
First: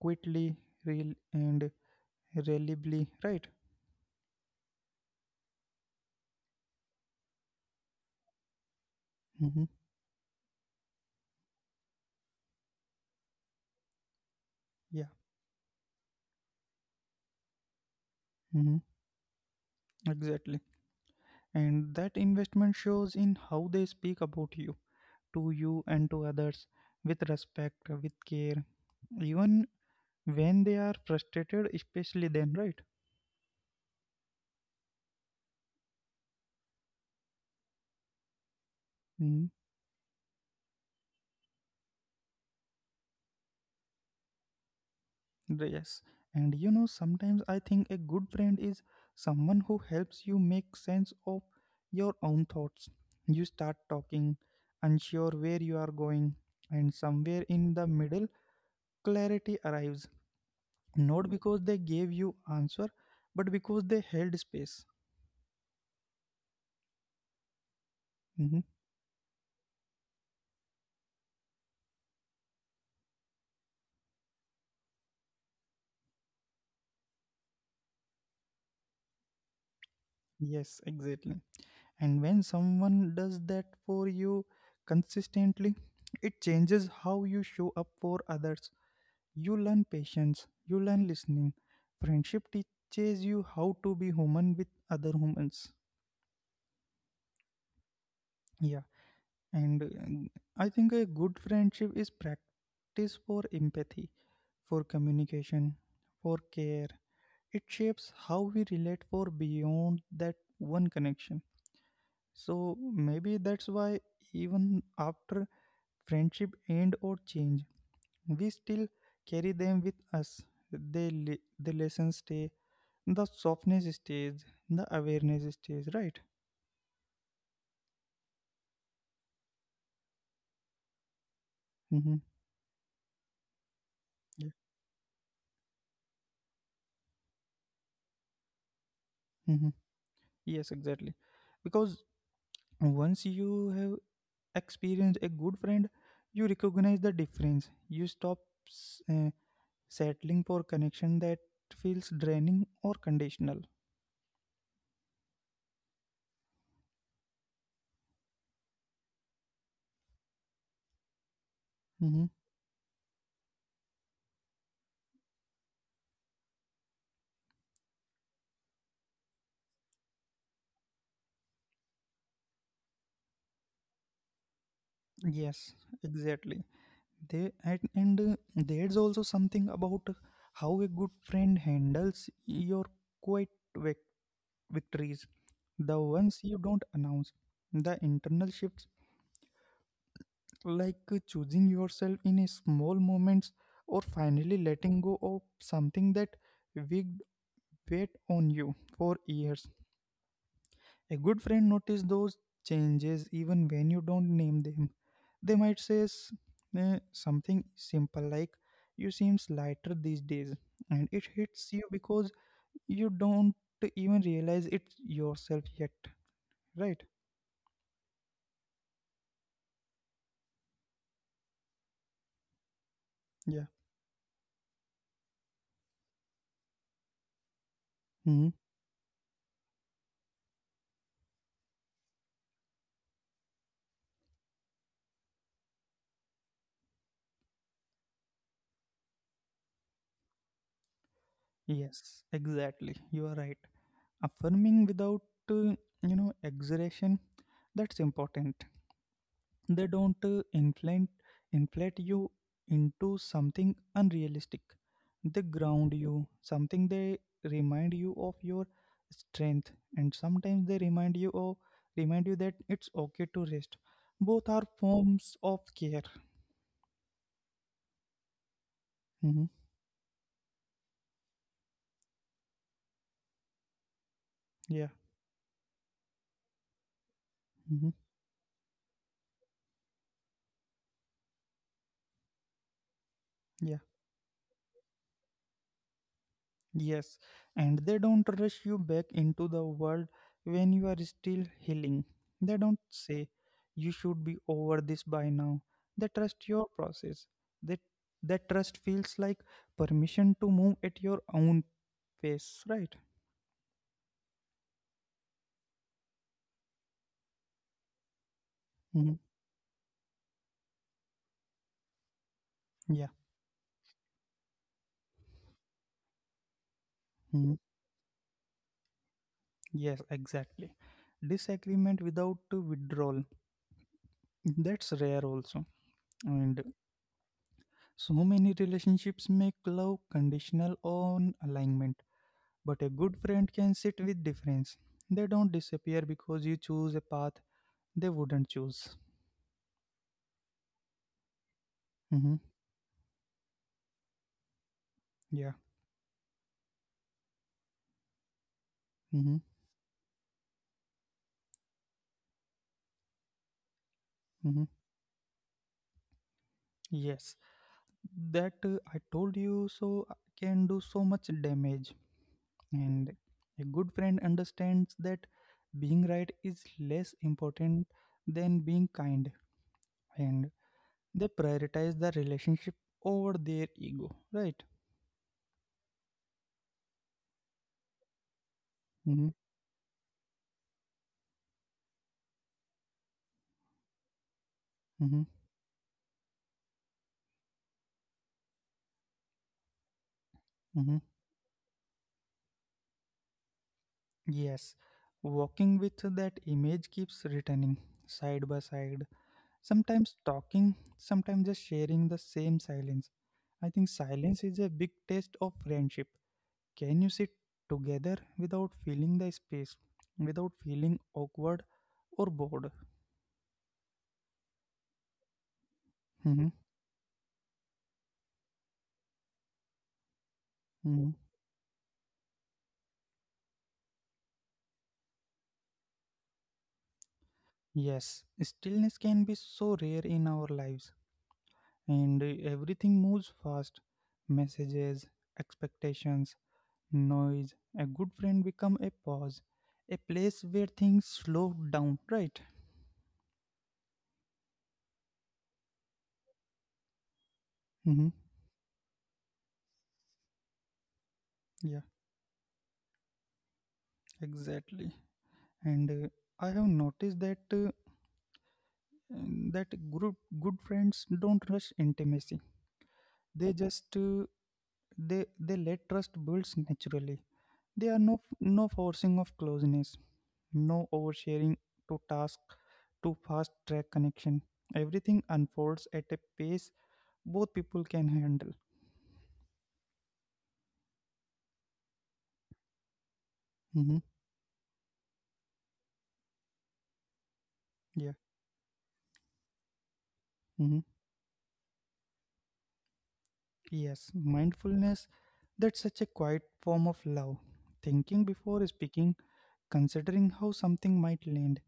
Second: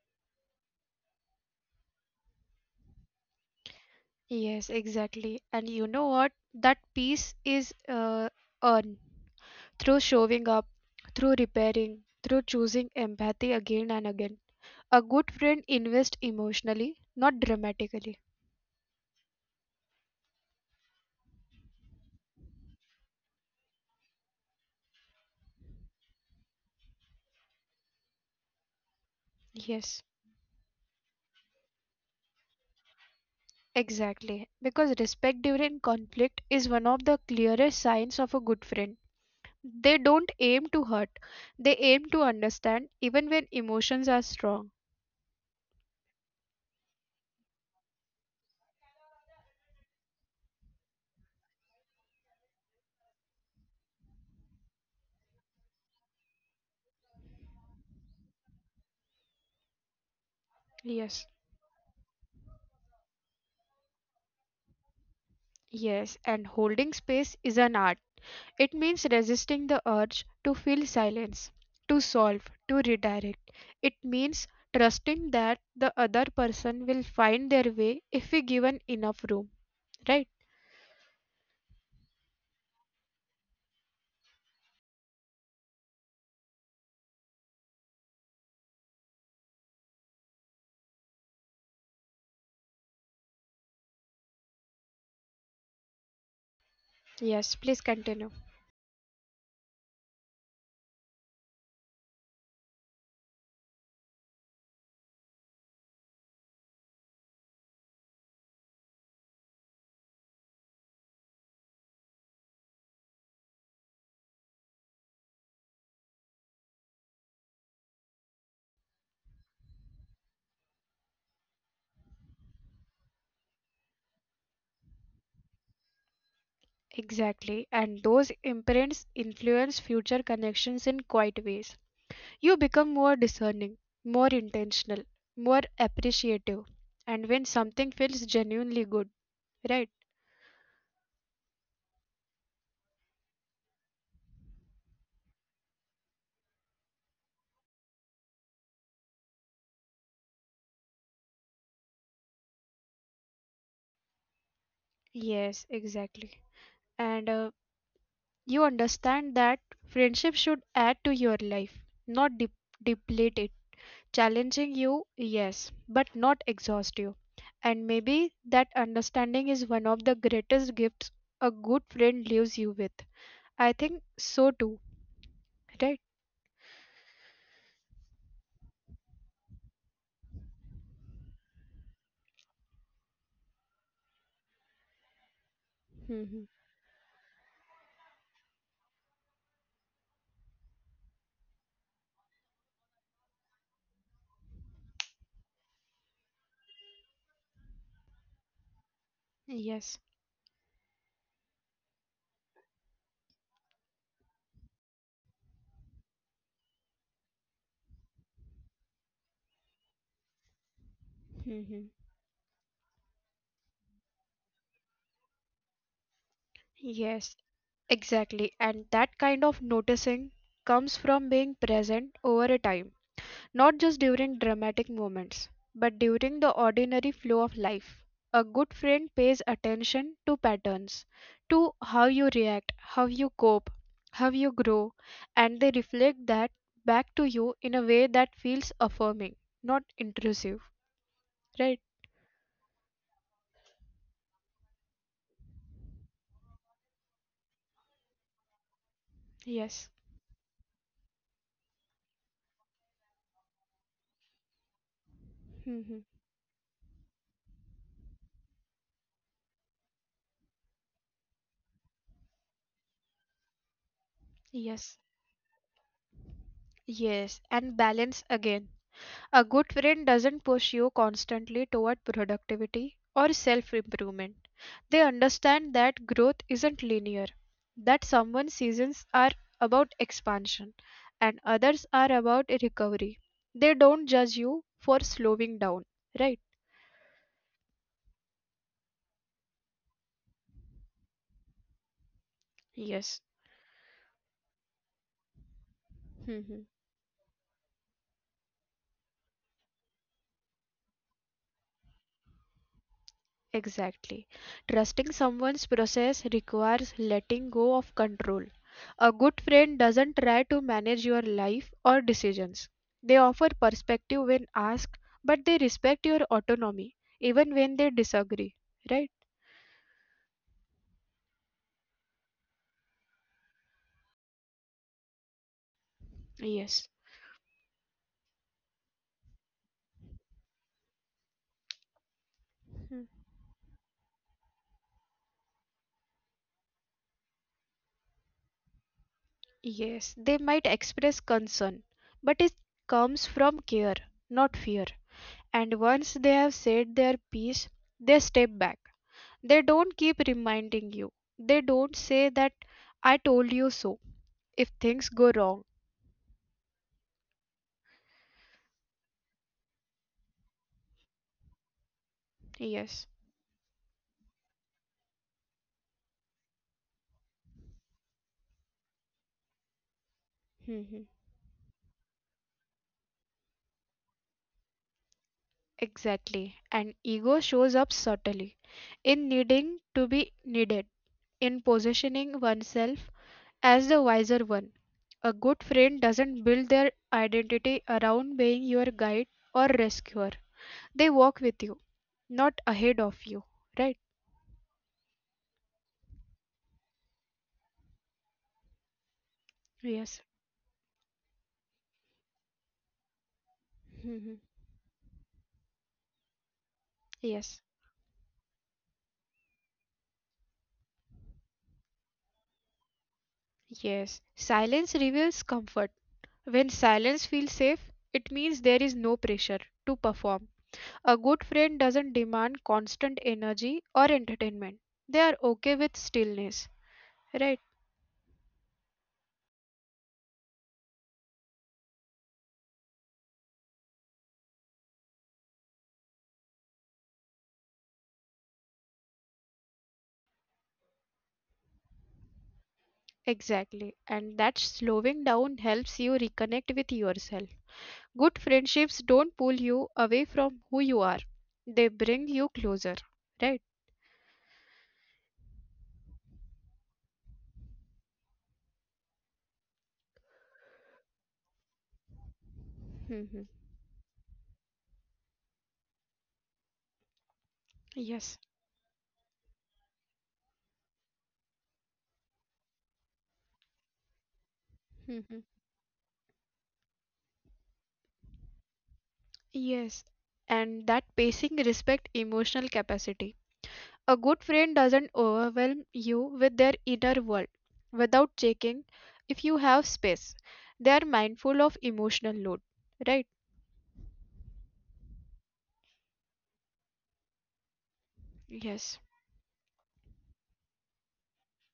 Speaker 1: quickly, real, and reliably, right?
Speaker 2: Yes, exactly. And you know what? That peace is earned
Speaker 1: Mm-hmm.
Speaker 2: through showing up, through repairing, through choosing empathy again and again. A
Speaker 1: Yeah,
Speaker 2: good friend invests emotionally, not dramatically.
Speaker 1: mm-hmm. Exactly. And that investment shows in how they speak about you, to you, and to others with respect, with care, even
Speaker 2: Yes,
Speaker 1: when they are frustrated, especially then, right?
Speaker 2: exactly. Because respect during conflict is one of the clearest signs of a good friend.
Speaker 1: Mm-hmm.
Speaker 2: They don't aim to hurt, they aim to understand even when emotions are strong.
Speaker 1: Yes, and you know, sometimes I think a good friend is someone who helps you make sense of your own thoughts. You start talking, unsure where you are going, and somewhere in the middle, clarity arrives.
Speaker 2: Yes.
Speaker 1: Not because they gave you answer, but because they held space.
Speaker 2: Yes, and holding space is an art.
Speaker 1: Mhm.
Speaker 2: It means resisting the urge to feel silence, to solve, to redirect. It means trusting that the other person will find their way if we given enough room, right?
Speaker 1: Yes, exactly. And when someone does that for you consistently, it changes how you show up for others. You learn patience, you learn listening. Friendship teaches you how to be human with other humans.
Speaker 2: Yes. Please continue.
Speaker 1: Yeah, and I think a good friendship is practice for empathy, for communication, for care. It shapes how we relate for beyond that one connection. So maybe that's why even after friendship end or change, we still carry them with us. They, the lessons stay, the softness stays, the awareness stays, right?
Speaker 2: Exactly, and those imprints influence future connections in quite ways.
Speaker 1: Mm-hmm.
Speaker 2: You become more discerning, more
Speaker 1: Yeah.
Speaker 2: intentional, more appreciative. And when something feels genuinely good,
Speaker 1: Mm-hmm.
Speaker 2: right?
Speaker 1: Yes, exactly, because once you have experienced a good friend, you recognize the difference. You stop s- uh, settling for connection that feels draining or conditional.
Speaker 2: Yes, exactly. And you understand that friendship should add to your life, not
Speaker 1: Mm-hmm.
Speaker 2: deplete it. Challenging you, yes, but not exhaust you. And maybe that understanding is one of the greatest gifts a good friend leaves you with. I think so too,
Speaker 1: Yes,
Speaker 2: right?
Speaker 1: exactly. They And there's also something about how a good friend handles your quiet vic- victories, the
Speaker 2: Hmm.
Speaker 1: ones you don't announce, the internal shifts, like choosing yourself in a small moments, or finally letting go of something that wigged weight on you for years.
Speaker 2: Yes.
Speaker 1: A good friend notices those changes even when you don't name them. They might say something simple like, "You seem lighter these days," and it hits you
Speaker 2: Hmm.
Speaker 1: because you don't even realize it yourself yet, right?
Speaker 2: Yes. Exactly, and that kind of noticing comes from being present over a time,
Speaker 1: Yeah.
Speaker 2: not just during dramatic moments, but during the ordinary flow of life. A
Speaker 1: Hmm.
Speaker 2: good friend pays attention to patterns, to how you react, how you cope, how you grow, and they reflect that back to you in a way that feels affirming, not intrusive. Right?
Speaker 1: Yes, exactly. You are right. Affirming without, uh, exaggeration, that's important. They
Speaker 2: Yes.
Speaker 1: don't inflate you into something unrealistic. They ground
Speaker 2: Hmm.
Speaker 1: you, something they remind you of your strength, and sometimes they remind you that it's okay to rest. Both are
Speaker 2: Yes.
Speaker 1: forms of care.
Speaker 2: Yes. And balance again.
Speaker 1: Hmm.
Speaker 2: A good friend doesn't push you constantly toward productivity or self improvement.
Speaker 1: Yeah.
Speaker 2: They understand that growth isn't linear,
Speaker 1: Hmm.
Speaker 2: that someone's seasons are about expansion and others are about recovery.
Speaker 1: Yeah.
Speaker 2: They don't judge you for slowing down, right?
Speaker 1: Yes, and they don't rush you back into the world when you are still healing. They don't
Speaker 2: Yes.
Speaker 1: say you should be over this by now. They trust your process. That that trust feels like permission to move at your own pace, right?
Speaker 2: Exactly. Trusting someone's process requires letting go of control. A
Speaker 1: Mhm.
Speaker 2: good friend doesn't try to manage your life or decisions.
Speaker 1: Yeah.
Speaker 2: They offer perspective when asked, but they respect your autonomy even
Speaker 1: Mhm.
Speaker 2: when they disagree, right?
Speaker 1: Yes, exactly. Disagreement without withdrawal. That's rare also. And
Speaker 2: Yes.
Speaker 1: so many relationships make love conditional on alignment, but a
Speaker 2: Hmm.
Speaker 1: good friend can sit with difference. They don't disappear because you choose a path they wouldn't choose.
Speaker 2: Yes, they might express concern, but
Speaker 1: Mm-hmm.
Speaker 2: it comes from care, not fear.
Speaker 1: Yeah.
Speaker 2: And once they have said their piece, they step back.
Speaker 1: Mm-hmm.
Speaker 2: They don't keep reminding you. They don't say that I told you so if
Speaker 1: Mm-hmm.
Speaker 2: things go wrong.
Speaker 1: Yes. That I told you so can do so much damage.
Speaker 2: Yes.
Speaker 1: And a good friend understands that being right is less important than being kind. And
Speaker 2: Mhm.
Speaker 1: they prioritize the relationship over their ego. Right?
Speaker 2: Exactly. And ego shows up subtly in
Speaker 1: Mm-hmm.
Speaker 2: needing to be needed, in positioning oneself as the wiser one.
Speaker 1: Mm-hmm.
Speaker 2: A good friend doesn't build their identity around being your guide or rescuer.
Speaker 1: Mm-hmm.
Speaker 2: They walk with you, not ahead of you. Right?
Speaker 1: Yes, walking with that image keeps returning, side by side,
Speaker 2: Yes.
Speaker 1: sometimes talking, sometimes just sharing the same silence. I think
Speaker 2: Mhm.
Speaker 1: silence is a big test of friendship. Can you sit
Speaker 2: Yes.
Speaker 1: together without feeling the space, without feeling awkward or bored?
Speaker 2: Yes. Silence reveals comfort.
Speaker 1: Mhm,
Speaker 2: When silence feels safe, it means there is no pressure to perform. A
Speaker 1: mhm.
Speaker 2: good friend doesn't demand constant energy or entertainment. They are okay with stillness. Right?
Speaker 1: Yes, stillness can be so rare in our lives, and everything moves fast, messages, expectations, noise. A good friend become a pause, a place where things slow down, right?
Speaker 2: Exactly. And that slowing down helps you reconnect with yourself.
Speaker 1: Hmm.
Speaker 2: Good friendships don't pull you away from who you are,
Speaker 1: Yeah,
Speaker 2: they bring you closer. Right?
Speaker 1: exactly. And I have noticed that that group good friends don't rush intimacy.
Speaker 2: Hmm.
Speaker 1: They just they let trust builds naturally. There are
Speaker 2: Yes.
Speaker 1: no forcing of closeness, no oversharing to task, to fast track connection. Everything
Speaker 2: Hmm.
Speaker 1: unfolds at a pace both people can handle.
Speaker 2: Yes. And that pacing respect emotional capacity.
Speaker 1: Hmm.
Speaker 2: A good friend doesn't overwhelm you with their inner world
Speaker 1: Yeah.
Speaker 2: without checking if you have space. They are mindful of emotional load, right?
Speaker 1: Yes, mindfulness, that's such a quiet form of love. Thinking before
Speaker 2: Yes.
Speaker 1: speaking, considering how something might land,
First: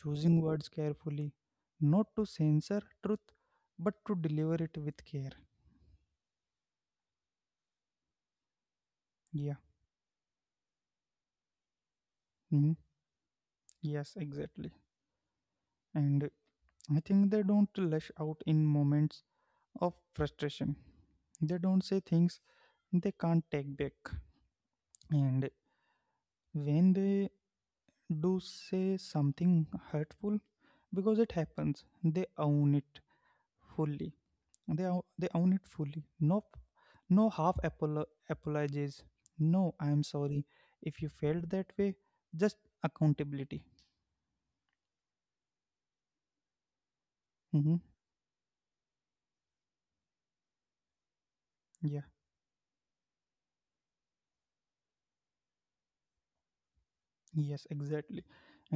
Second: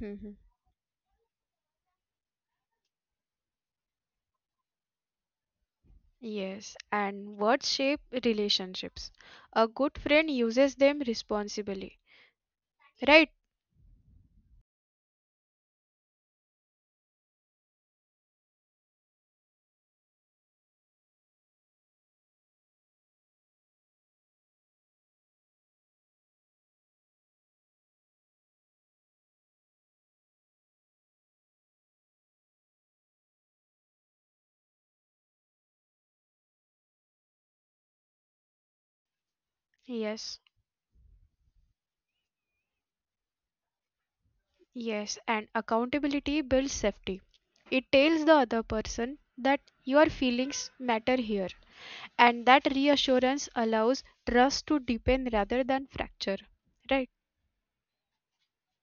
Speaker 2: Mhm.
Speaker 1: words carefully, not to censor truth, but to deliver it with care.
Speaker 2: Yes, and words shape relationships.
Speaker 1: Yeah,
Speaker 2: A good friend uses them responsibly,
Speaker 1: mhm,
Speaker 2: right?
Speaker 1: yes, exactly. And I think they don't lash out in moments of frustration. They don't say things they can't take back. And when they do say something hurtful, because it happens, they own it fully, they own it fully, no no half apologies, no I am
Speaker 2: Yes,
Speaker 1: sorry if you felt that way, just accountability.
Speaker 2: yes, and accountability builds safety.
Speaker 1: Hmm.
Speaker 2: It tells the other person that your feelings matter here.
Speaker 1: Yeah.
Speaker 2: And that reassurance allows trust to deepen rather than fracture, right?
Speaker 1: Yes, exactly.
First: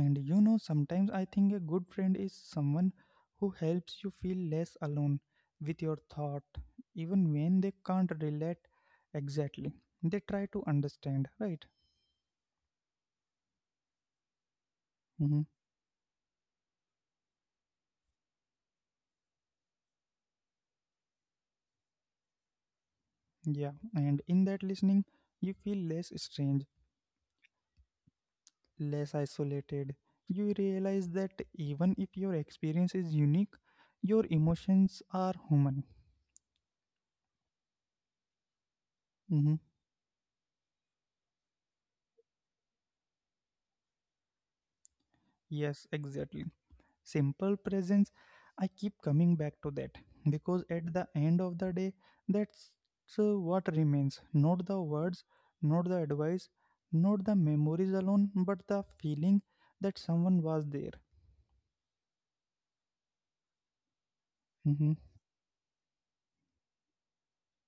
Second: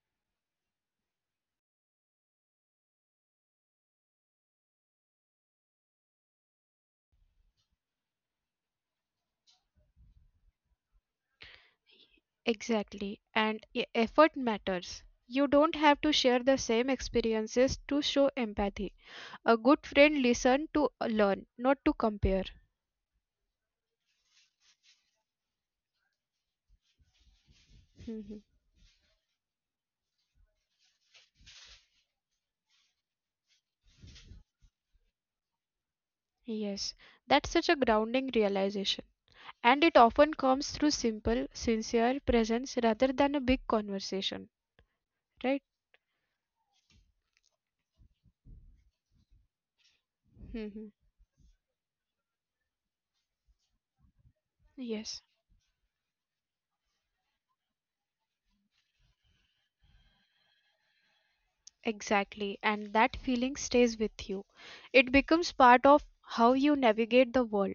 Speaker 1: And you know, sometimes I think a good friend is someone who helps you feel less alone with your thought even when they can't relate. Exactly, they try to understand, right?
Speaker 2: Exactly, and effort matters.
Speaker 1: Hmm.
Speaker 2: You don't have to share the same experiences to show empathy. A good friend listens to learn, not to compare.
Speaker 1: Yeah, and in that listening, you feel less strange,
Speaker 2: Mhm.
Speaker 1: less isolated. You realize that even if your experience is unique, your emotions are human.
Speaker 2: Yes, that's such a grounding realization,
Speaker 1: Hmm.
Speaker 2: and it often comes through simple sincere presence rather than a big conversation, right?
Speaker 1: Yes, exactly. Simple presence, I keep coming back to that because
Speaker 2: Mhm.
Speaker 1: at the end of the day, that's what remains, not the
Speaker 2: Yes.
Speaker 1: words, not the advice, not the memories alone, but the feeling that someone was there.
Speaker 2: Exactly, and that feeling stays with you.
Speaker 1: Mm-hmm.
Speaker 2: It becomes part of how you navigate the world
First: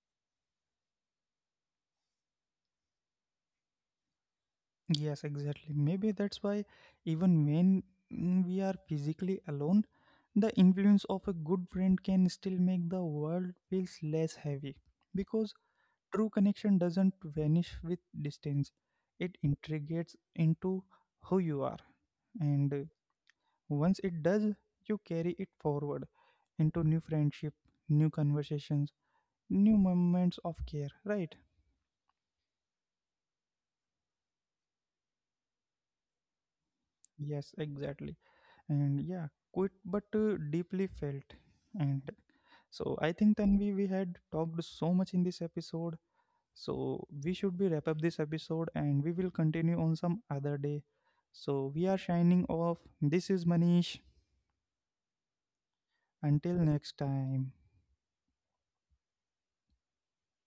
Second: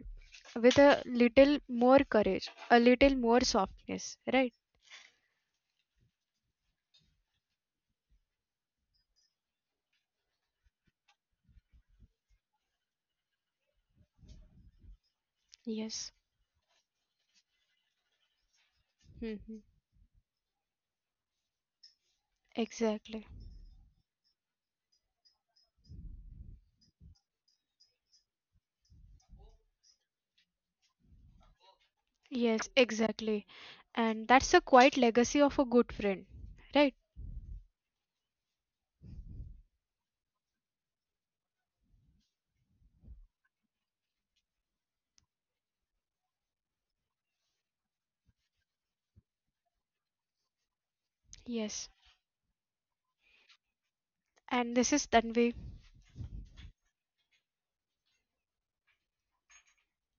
Speaker 2: with a little more courage, a little more softness, right?
Speaker 1: Yes, exactly. Maybe that's why, even when we are physically alone, the influence of a good friend can still make the world feels less heavy because
Speaker 2: Yes.
Speaker 1: true connection doesn't vanish with distance. It
Speaker 2: Hmm.
Speaker 1: integrates into who you are. And
Speaker 2: Exactly.
Speaker 1: once it does, you carry it forward into new friendship, new conversations, new moments of care, right?
Speaker 2: Yes, exactly. And that's a quiet legacy of a good friend, right?
Speaker 1: Yes, exactly. And yeah, quite but deeply felt. And so I think then we had talked so much in this episode, so we should be wrap up this episode and we will continue on some other day. So we are
Speaker 2: Yes.
Speaker 1: shining off, this is Manish.
Speaker 2: And this is Tanvi.
Speaker 1: Until next time.